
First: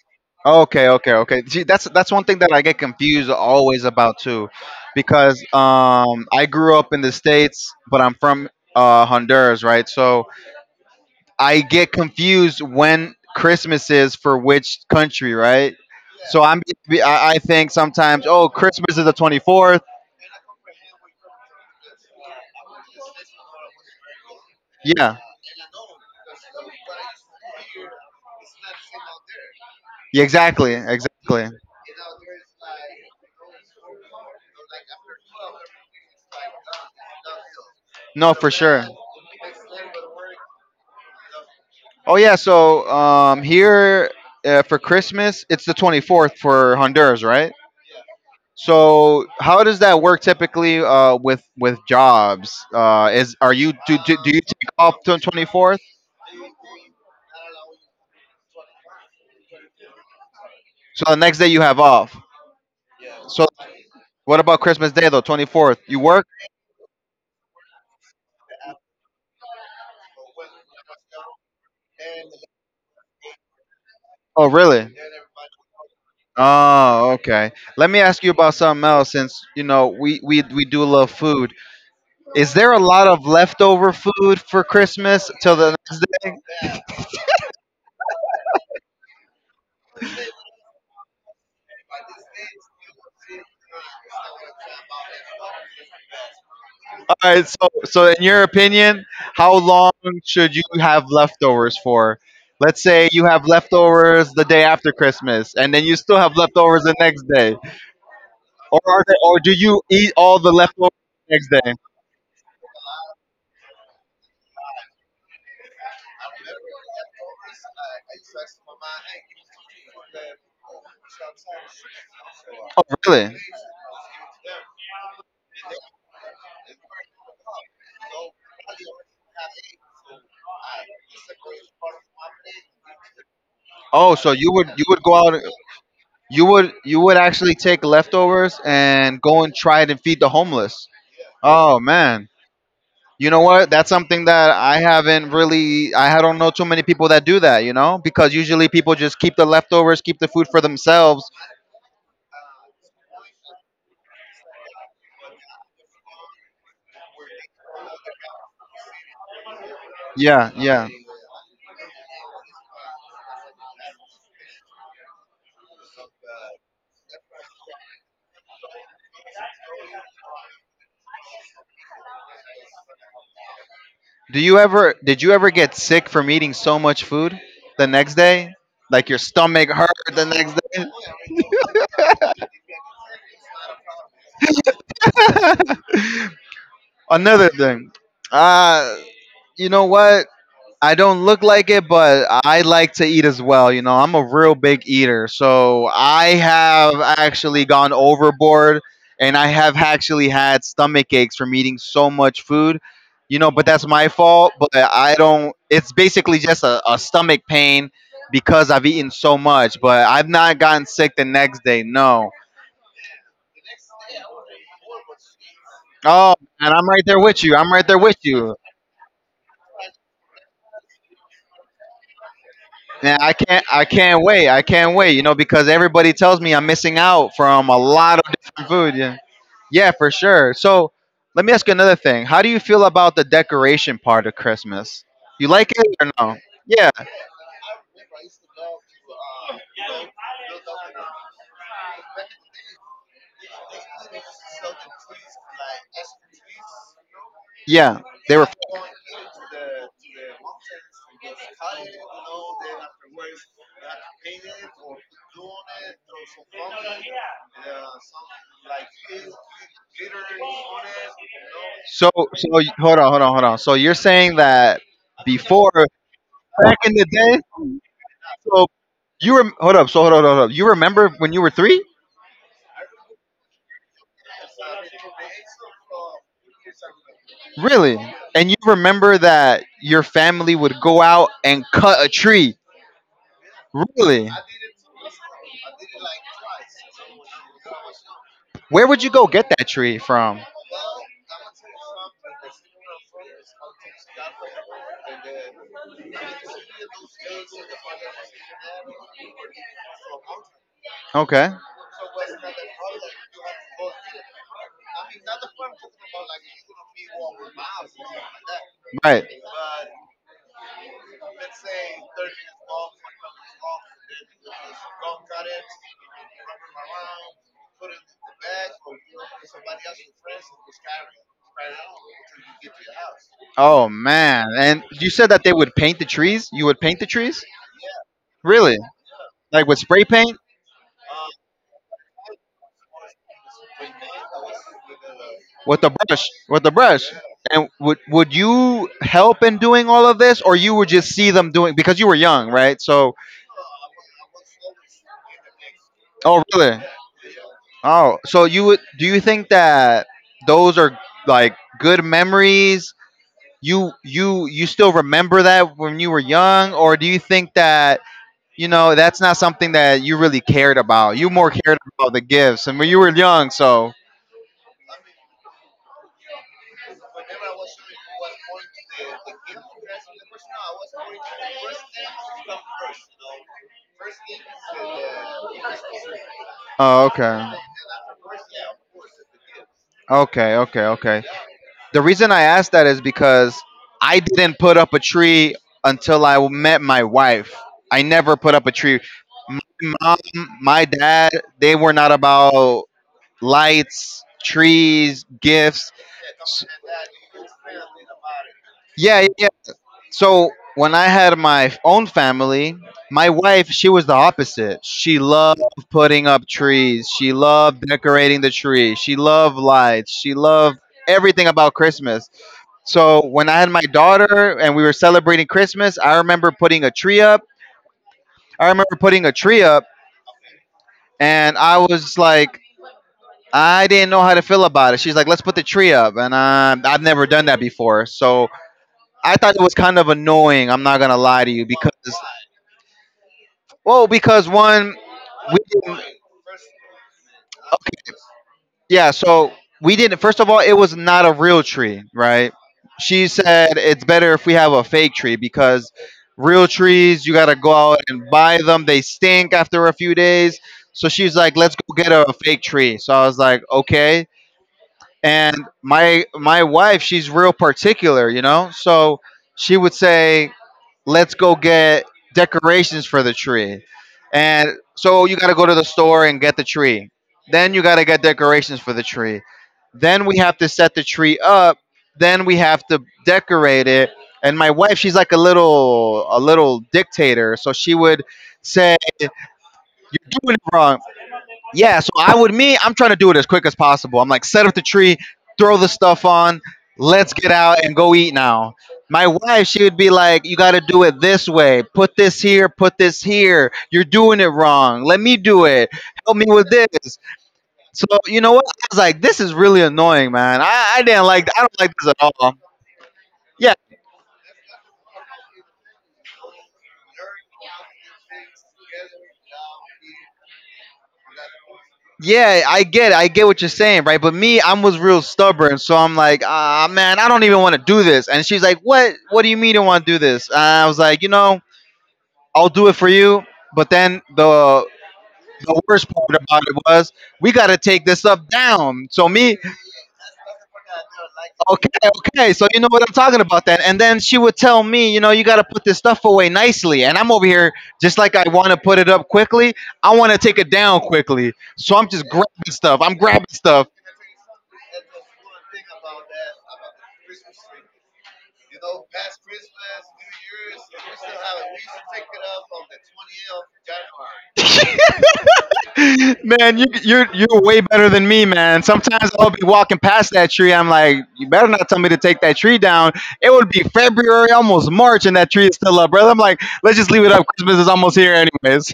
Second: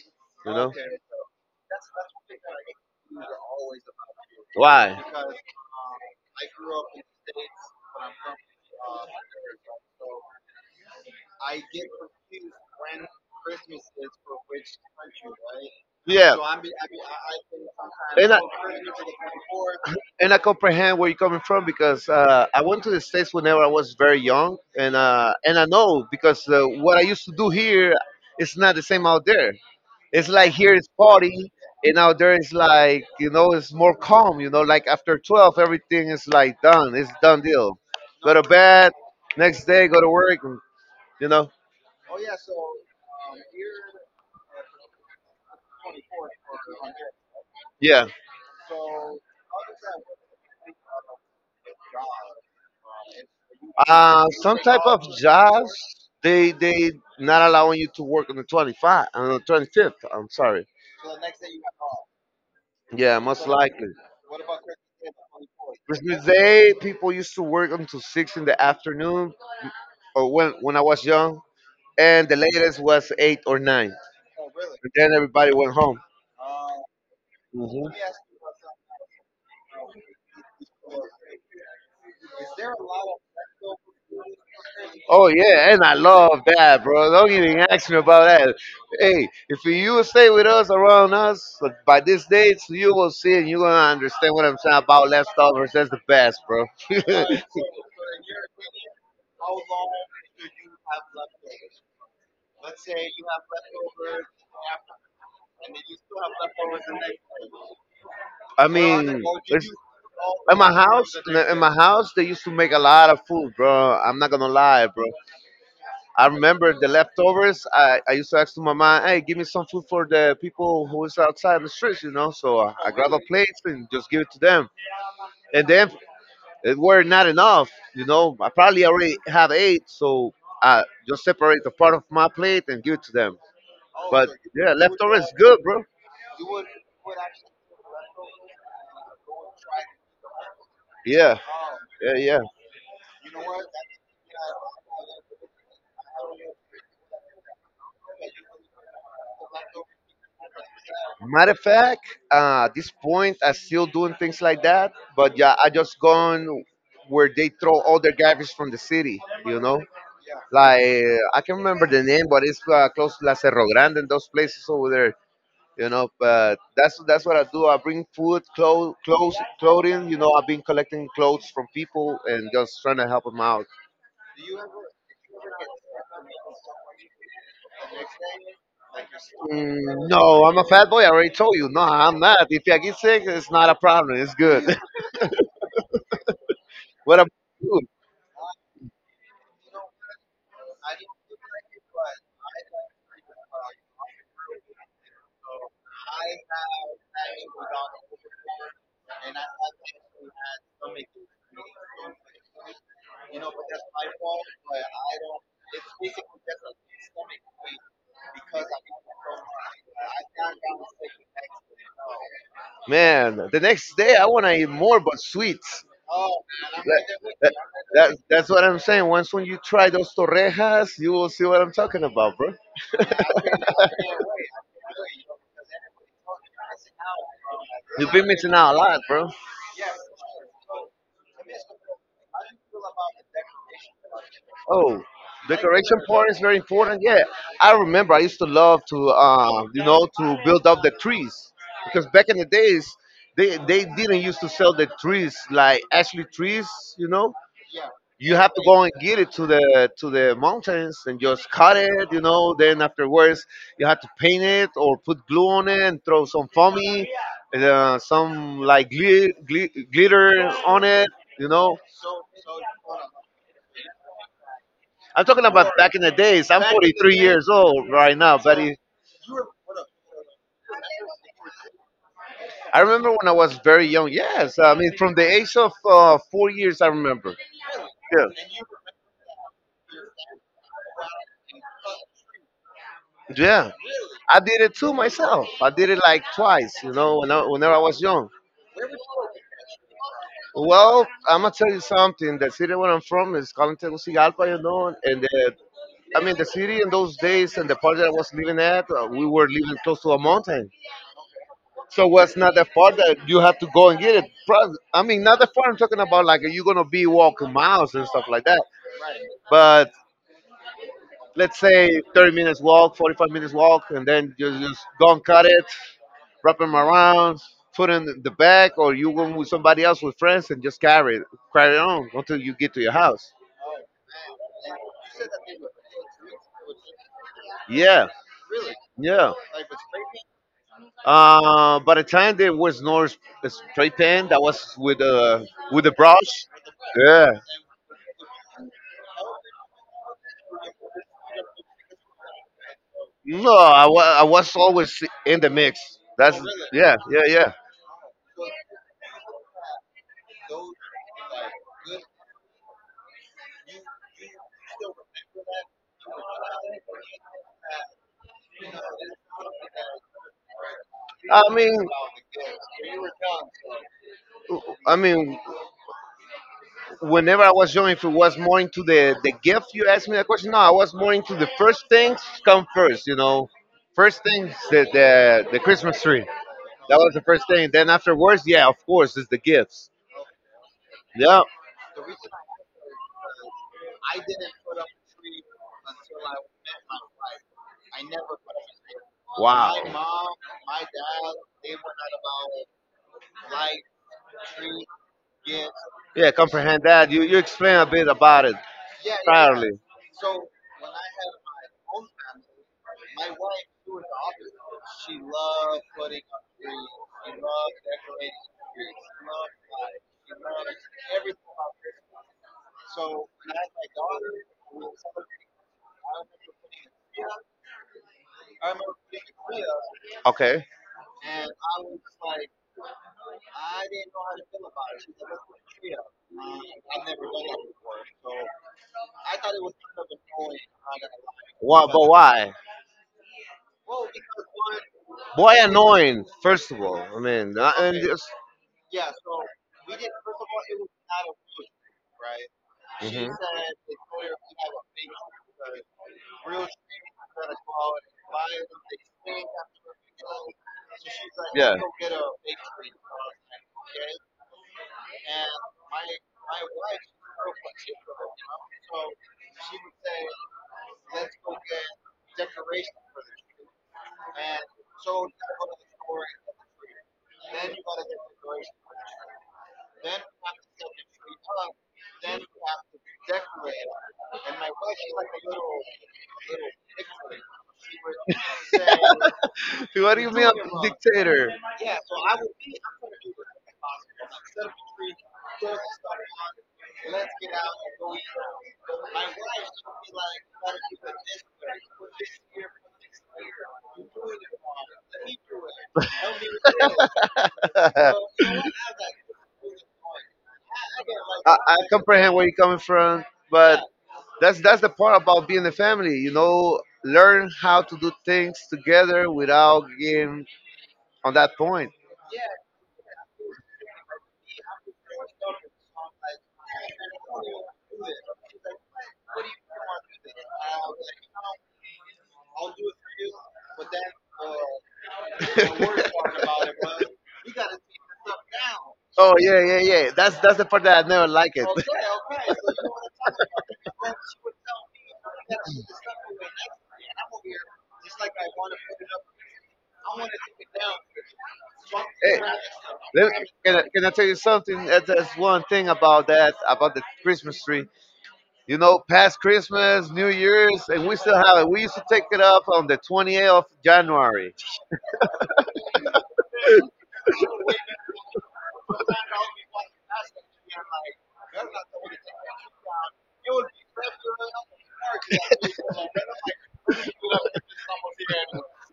[SPEAKER 1] You know
[SPEAKER 2] Okay, okay, okay. See, that's one thing that I get confused always about too,
[SPEAKER 1] why?
[SPEAKER 2] because I grew up in the states, but I'm from Honduras, right? So I get confused when Christmas is for which country, right?
[SPEAKER 1] Yeah.
[SPEAKER 2] So I think sometimes,
[SPEAKER 1] and I,
[SPEAKER 2] oh, Christmas is the 24th.
[SPEAKER 1] and I comprehend where you're coming from because I went to the states whenever I was very young, and
[SPEAKER 2] Yeah,
[SPEAKER 1] uh, and I know because what I used to do here is not the same out there.
[SPEAKER 2] yeah,
[SPEAKER 1] It's like
[SPEAKER 2] exactly,
[SPEAKER 1] here it's
[SPEAKER 2] exactly.
[SPEAKER 1] party, and out there it's like it's more calm. Like after 12, everything is like done. It's done deal.
[SPEAKER 2] No,
[SPEAKER 1] Go to
[SPEAKER 2] for sure.
[SPEAKER 1] bed, next day go to work. And, you know,
[SPEAKER 2] Oh yeah, so here for Christmas, it's the 24th for Honduras, right?
[SPEAKER 1] yeah.
[SPEAKER 2] So how does that work typically with jobs? Is are you do, do do you
[SPEAKER 1] Some
[SPEAKER 2] take
[SPEAKER 1] type
[SPEAKER 2] off
[SPEAKER 1] of
[SPEAKER 2] to
[SPEAKER 1] jobs
[SPEAKER 2] 24th?
[SPEAKER 1] they not allowing you to work on the 25 on the 25th. I'm sorry.
[SPEAKER 2] So the next day you have off.
[SPEAKER 1] Yeah,
[SPEAKER 2] So,
[SPEAKER 1] most likely.
[SPEAKER 2] what about Christmas Day though? 24th. You
[SPEAKER 1] Christmas
[SPEAKER 2] work?
[SPEAKER 1] Day, people used to work until 6 in the afternoon, or when I was young, and the latest was 8 or 9.
[SPEAKER 2] Oh, really?
[SPEAKER 1] And then everybody went home.
[SPEAKER 2] Oh, okay. Let
[SPEAKER 1] Mhm.
[SPEAKER 2] me ask you about something else, since you know we do love food. Is there a lot of leftover food for
[SPEAKER 1] Oh
[SPEAKER 2] Christmas till
[SPEAKER 1] yeah,
[SPEAKER 2] the?
[SPEAKER 1] and I love that, bro. Don't even ask me about that. Hey, if you will stay with us around us, like by this date, you will see and you're gonna understand what I'm saying about leftovers. That's the best, bro.
[SPEAKER 2] All right. So in your opinion, how long should you have leftovers for? Let's say you have leftovers the day after Christmas, and then you still have leftovers the next day,
[SPEAKER 1] I
[SPEAKER 2] or are they,
[SPEAKER 1] mean,
[SPEAKER 2] or do
[SPEAKER 1] it's,
[SPEAKER 2] you eat all the
[SPEAKER 1] in my
[SPEAKER 2] leftovers
[SPEAKER 1] house,
[SPEAKER 2] the next
[SPEAKER 1] in
[SPEAKER 2] day?
[SPEAKER 1] my house, they used to make a lot of food, bro. I'm not gonna lie, bro. I remember the leftovers. I used to ask to my mom, "Hey, give me some food for the people who is outside in the streets." So I,
[SPEAKER 2] Oh,
[SPEAKER 1] I grab a
[SPEAKER 2] really?
[SPEAKER 1] plate and just give it to them. And then it were not enough. I probably already have eight, so I just separate the part of my plate and give it to them.
[SPEAKER 2] Oh,
[SPEAKER 1] But
[SPEAKER 2] so you would
[SPEAKER 1] yeah,
[SPEAKER 2] you would go
[SPEAKER 1] leftovers
[SPEAKER 2] out,
[SPEAKER 1] good, bro.
[SPEAKER 2] you would actually take leftovers and go and try it and feed the homeless.
[SPEAKER 1] Yeah,
[SPEAKER 2] Oh
[SPEAKER 1] yeah,
[SPEAKER 2] man.
[SPEAKER 1] yeah.
[SPEAKER 2] You know what? That's something that I haven't really I don't know too many people that do that, you know? Because usually people just keep the leftovers, keep the food for themselves.
[SPEAKER 1] Matter of fact, at this point, I am still doing things like that. But yeah, I just gone where they throw all their garbage from the city, you know?
[SPEAKER 2] Yeah,
[SPEAKER 1] Like,
[SPEAKER 2] yeah.
[SPEAKER 1] I can remember the name, but it's close to La Cerro Grande and those places over there, you know? But that's what I do. I bring food, clothes, clothing, you know? I've been collecting clothes from people and just trying to help them out.
[SPEAKER 2] Do you ever did you ever get sick from eating so much food the next day? Like your stomach hurt
[SPEAKER 1] Mm,
[SPEAKER 2] the
[SPEAKER 1] no,
[SPEAKER 2] next
[SPEAKER 1] I'm a
[SPEAKER 2] day?
[SPEAKER 1] fat boy. I already told you. No, I'm not. If I get sick, it's not a problem. It's good. What about
[SPEAKER 2] Another
[SPEAKER 1] you?
[SPEAKER 2] thing. Uh you know what? I don't look like it, but I like to eat as well. You know, I'm a real big eater. So I have actually gone overboard and I have actually had stomach aches from eating so much food, you know, but that's my fault. But I don't, it's basically just a stomach pain because I've eaten so much, but I've not gotten sick the next day. No.
[SPEAKER 1] Man, the next day I want to eat more, but sweets.
[SPEAKER 2] Oh, and I'm
[SPEAKER 1] That,
[SPEAKER 2] right there with you. I'm right there
[SPEAKER 1] that,
[SPEAKER 2] with
[SPEAKER 1] that's
[SPEAKER 2] you.
[SPEAKER 1] what I'm saying. Once when you try those torrejas, you will see what I'm talking about, bro.
[SPEAKER 2] Man, I can't wait. I can't wait, you know, because everybody tells me I'm missing out from a
[SPEAKER 1] You've
[SPEAKER 2] lot
[SPEAKER 1] been
[SPEAKER 2] of
[SPEAKER 1] missing
[SPEAKER 2] different
[SPEAKER 1] out a
[SPEAKER 2] food.
[SPEAKER 1] lot,
[SPEAKER 2] Yeah.
[SPEAKER 1] bro.
[SPEAKER 2] Yeah, for sure. So let me ask you another thing. How do you feel about the decoration part of
[SPEAKER 1] Oh,
[SPEAKER 2] Christmas? You
[SPEAKER 1] the
[SPEAKER 2] like it
[SPEAKER 1] correction
[SPEAKER 2] or
[SPEAKER 1] part
[SPEAKER 2] no?
[SPEAKER 1] is very
[SPEAKER 2] Yeah,
[SPEAKER 1] important. Yeah, I remember I used to love to build up the trees because back in the days, they didn't used to sell the trees like actually trees. You know,
[SPEAKER 2] yeah.
[SPEAKER 1] you
[SPEAKER 2] They were
[SPEAKER 1] have to go and get it to the mountains and just cut it. You know, then afterwards you have to paint it or put glue on it and throw some foamy, some like glitter on it. You know,
[SPEAKER 2] so so y- Hold on, hold on, hold on. So you're saying that
[SPEAKER 1] I'm talking
[SPEAKER 2] before
[SPEAKER 1] about back in the days. I'm
[SPEAKER 2] back in the
[SPEAKER 1] 43
[SPEAKER 2] day?
[SPEAKER 1] years old right now, but
[SPEAKER 2] So
[SPEAKER 1] it-
[SPEAKER 2] Hold up. So hold up, hold up. You remember when you were three?
[SPEAKER 1] I remember when I was very young. Yes, I mean from the age of 4 years, I remember.
[SPEAKER 2] Really?
[SPEAKER 1] Yeah,
[SPEAKER 2] And you remember that your family would go out and cut a tree?
[SPEAKER 1] yeah.
[SPEAKER 2] Really?
[SPEAKER 1] I did it too myself. I did it like twice, you know, whenever I was young.
[SPEAKER 2] Where would you go get that tree from?
[SPEAKER 1] Well, I'm gonna tell you something. The city where I'm from is called Tegucigalpa, you know, I mean the city in those days and the part that I was living at, we were living close to a mountain.
[SPEAKER 2] Okay.
[SPEAKER 1] So what's not that far that you have to go and get it? I mean, not that far. I'm talking about like you're gonna be walking miles and stuff like that.
[SPEAKER 2] Right.
[SPEAKER 1] But let's say 30 minutes walk, 45 minutes walk, and then you just go and cut it, wrap them around, put it in the bag, or you go with somebody else with friends and just carry it on until you get to your house.
[SPEAKER 2] Oh man. And you said that they would paint the trees? You would paint the trees?
[SPEAKER 1] Yeah,
[SPEAKER 2] Really?
[SPEAKER 1] yeah.
[SPEAKER 2] Like with spray paint,
[SPEAKER 1] By the time there was no spray paint, I was with uh
[SPEAKER 2] with
[SPEAKER 1] with
[SPEAKER 2] the
[SPEAKER 1] the
[SPEAKER 2] brush,
[SPEAKER 1] brush.
[SPEAKER 2] with the brush.
[SPEAKER 1] Yeah.
[SPEAKER 2] And would you help in doing all of this, or you would just see them doing because you were young, right? So,
[SPEAKER 1] No, I was always in the mix. That's
[SPEAKER 2] oh really?
[SPEAKER 1] yeah, yeah, yeah.
[SPEAKER 2] Oh, so you would? Do you think that those are like good memories? You still remember that when you were young, or do you think that you know that's not something that you really cared about? You more
[SPEAKER 1] I mean,
[SPEAKER 2] cared about the gifts, and when you were young, so.
[SPEAKER 1] I mean, whenever I was young, if it was more into the gift, you asked me that question. No, I was more into the first things come first. You know, first things the Christmas tree. That
[SPEAKER 2] Oh,
[SPEAKER 1] was the first
[SPEAKER 2] okay.
[SPEAKER 1] thing. Then afterwards, yeah, of course, is the gifts.
[SPEAKER 2] Okay, okay, okay.
[SPEAKER 1] Yeah.
[SPEAKER 2] The reason I asked that is because I didn't put up a tree until I met my wife. I never put up a tree.
[SPEAKER 1] Wow.
[SPEAKER 2] My mom, my dad, they were not about lights, trees, gifts.
[SPEAKER 1] Yeah, comprehend that. You explain a bit about it
[SPEAKER 2] Yeah, yeah, yeah.
[SPEAKER 1] priorly.
[SPEAKER 2] So when I had my own family, my wife, she was the opposite. She loved putting up trees. She loved decorating the tree. She loved lights. She loved everything about Christmas. So when I had my daughter and we were celebrating Christmas, I remember putting a tree up. I remember putting a tree up
[SPEAKER 1] Okay.
[SPEAKER 2] and I was like, I didn't know how to feel about it. She's like, let's put the tree up. And I've never done that before. So I thought it was kind of annoying. I'm not going to lie to you
[SPEAKER 1] Why,
[SPEAKER 2] because,
[SPEAKER 1] but why?
[SPEAKER 2] well, because one,
[SPEAKER 1] Why
[SPEAKER 2] we didn't,
[SPEAKER 1] annoying? First of all, I mean, and
[SPEAKER 2] okay,
[SPEAKER 1] just.
[SPEAKER 2] Yeah, so we didn't. First of all, it was not a real tree, right?
[SPEAKER 1] Mhm.
[SPEAKER 2] She said it's better if we have a fake tree because real trees, you got to go out and buy them. They stink after a few days. So she's like,
[SPEAKER 1] Yeah.
[SPEAKER 2] let's go get a fake tree. So I was like, okay. And my wife, she's real particular, you know? So she would say, let's go get decorations for the tree. And so you got to go to the store and get the tree. Then you got to get decorations for the tree. Then we have to set the tree up. Then we have to decorate it. And my wife, she's like a little dictator, so she would say,
[SPEAKER 1] What do you
[SPEAKER 2] "You're
[SPEAKER 1] mean
[SPEAKER 2] doing it
[SPEAKER 1] I'm a
[SPEAKER 2] wrong.
[SPEAKER 1] dictator?
[SPEAKER 2] Yeah, so I would me, I'm trying to do it as quick as possible. I'm like, set up the tree, throw the stuff on, let's get out and go eat now. My wife, she would be like, you gotta do it this way. Put this here, put this here. You're doing it wrong. Let me do it. Help me with this." So you know
[SPEAKER 1] I,
[SPEAKER 2] what? I was like, this is really annoying, man. I didn't like, I
[SPEAKER 1] I
[SPEAKER 2] don't like this at
[SPEAKER 1] comprehend where
[SPEAKER 2] all.
[SPEAKER 1] you're coming from,
[SPEAKER 2] Yeah,
[SPEAKER 1] but that's the part about being a family, learn how to do things together without getting on that point.
[SPEAKER 2] yeah, I get it. I get what you're saying, right? But me, I am was real stubborn, so I'm like, ah, man, I don't even want to do this. And she's like, what? What do you mean you don't want to do this? And I was like, you know, I'll do it for you. But then the worst part about it was we got to take this stuff down. So
[SPEAKER 1] Oh,
[SPEAKER 2] me,
[SPEAKER 1] yeah, yeah, yeah, that's the part that I never like it.
[SPEAKER 2] okay, okay. So you know what I'm talking about then. And then she would tell me, you know, you got to put this stuff away nicely. And I'm over here just like, I want to put it up quickly. I want to take it down quickly. So I'm just
[SPEAKER 1] Eh,
[SPEAKER 2] grabbing stuff. I'm
[SPEAKER 1] let-
[SPEAKER 2] grabbing
[SPEAKER 1] can, I,
[SPEAKER 2] stuff.
[SPEAKER 1] can I tell you something? That's one thing about that, about the Christmas tree. You know, past Christmas, New Year's, and we still have it. We used to take it up on the 28th of January.
[SPEAKER 2] Man, you, you're way better than me, man. Sometimes I'll be walking past that tree. I'm like, you better not tell me to take that tree down. It would be February, almost March, and that tree is still up, brother. I'm like, let's just leave it up. Christmas is almost here, anyways.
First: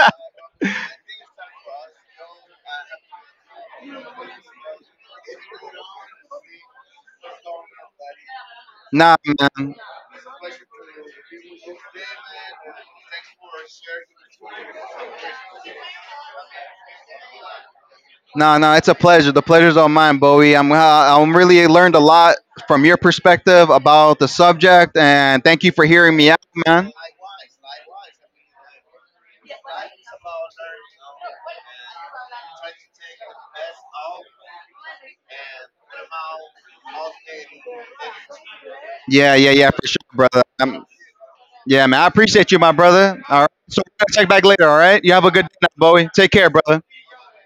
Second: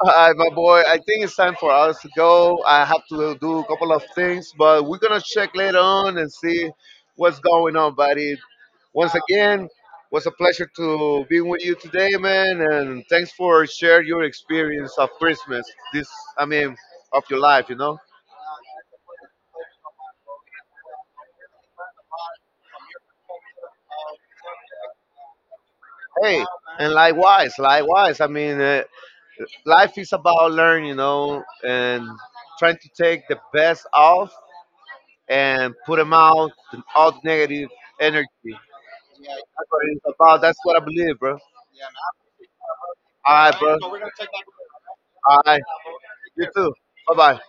[SPEAKER 1] All right, my boy, I think it's time for us to go. I have to do a couple of things, but we're going to check later on and see what's going on, buddy. Once
[SPEAKER 2] Nah,
[SPEAKER 1] again,
[SPEAKER 2] man,
[SPEAKER 1] was a pleasure to be with you today, man, and thanks for sharing your experience of Christmas. This, I mean, of your life.
[SPEAKER 2] nah, nah. It's a pleasure. The pleasure's all mine, Bowie. I'm really learned a lot from your perspective about the subject, and thank you for hearing me out,
[SPEAKER 1] Hey, and
[SPEAKER 2] man.
[SPEAKER 1] likewise, likewise. I mean, life is about learning, and trying to take the best off and put them out, all the negative energy. That's
[SPEAKER 2] Yeah, yeah, yeah,
[SPEAKER 1] what
[SPEAKER 2] for sure,
[SPEAKER 1] it's about.
[SPEAKER 2] brother.
[SPEAKER 1] That's what I believe, bro.
[SPEAKER 2] Yeah, man, I appreciate you, my brother.
[SPEAKER 1] All
[SPEAKER 2] All right.
[SPEAKER 1] right,
[SPEAKER 2] So we're
[SPEAKER 1] bro.
[SPEAKER 2] gonna check back later, all right? You have a
[SPEAKER 1] All
[SPEAKER 2] good
[SPEAKER 1] right.
[SPEAKER 2] night, Bowie. Take
[SPEAKER 1] You
[SPEAKER 2] care,
[SPEAKER 1] too.
[SPEAKER 2] brother.
[SPEAKER 1] Bye bye.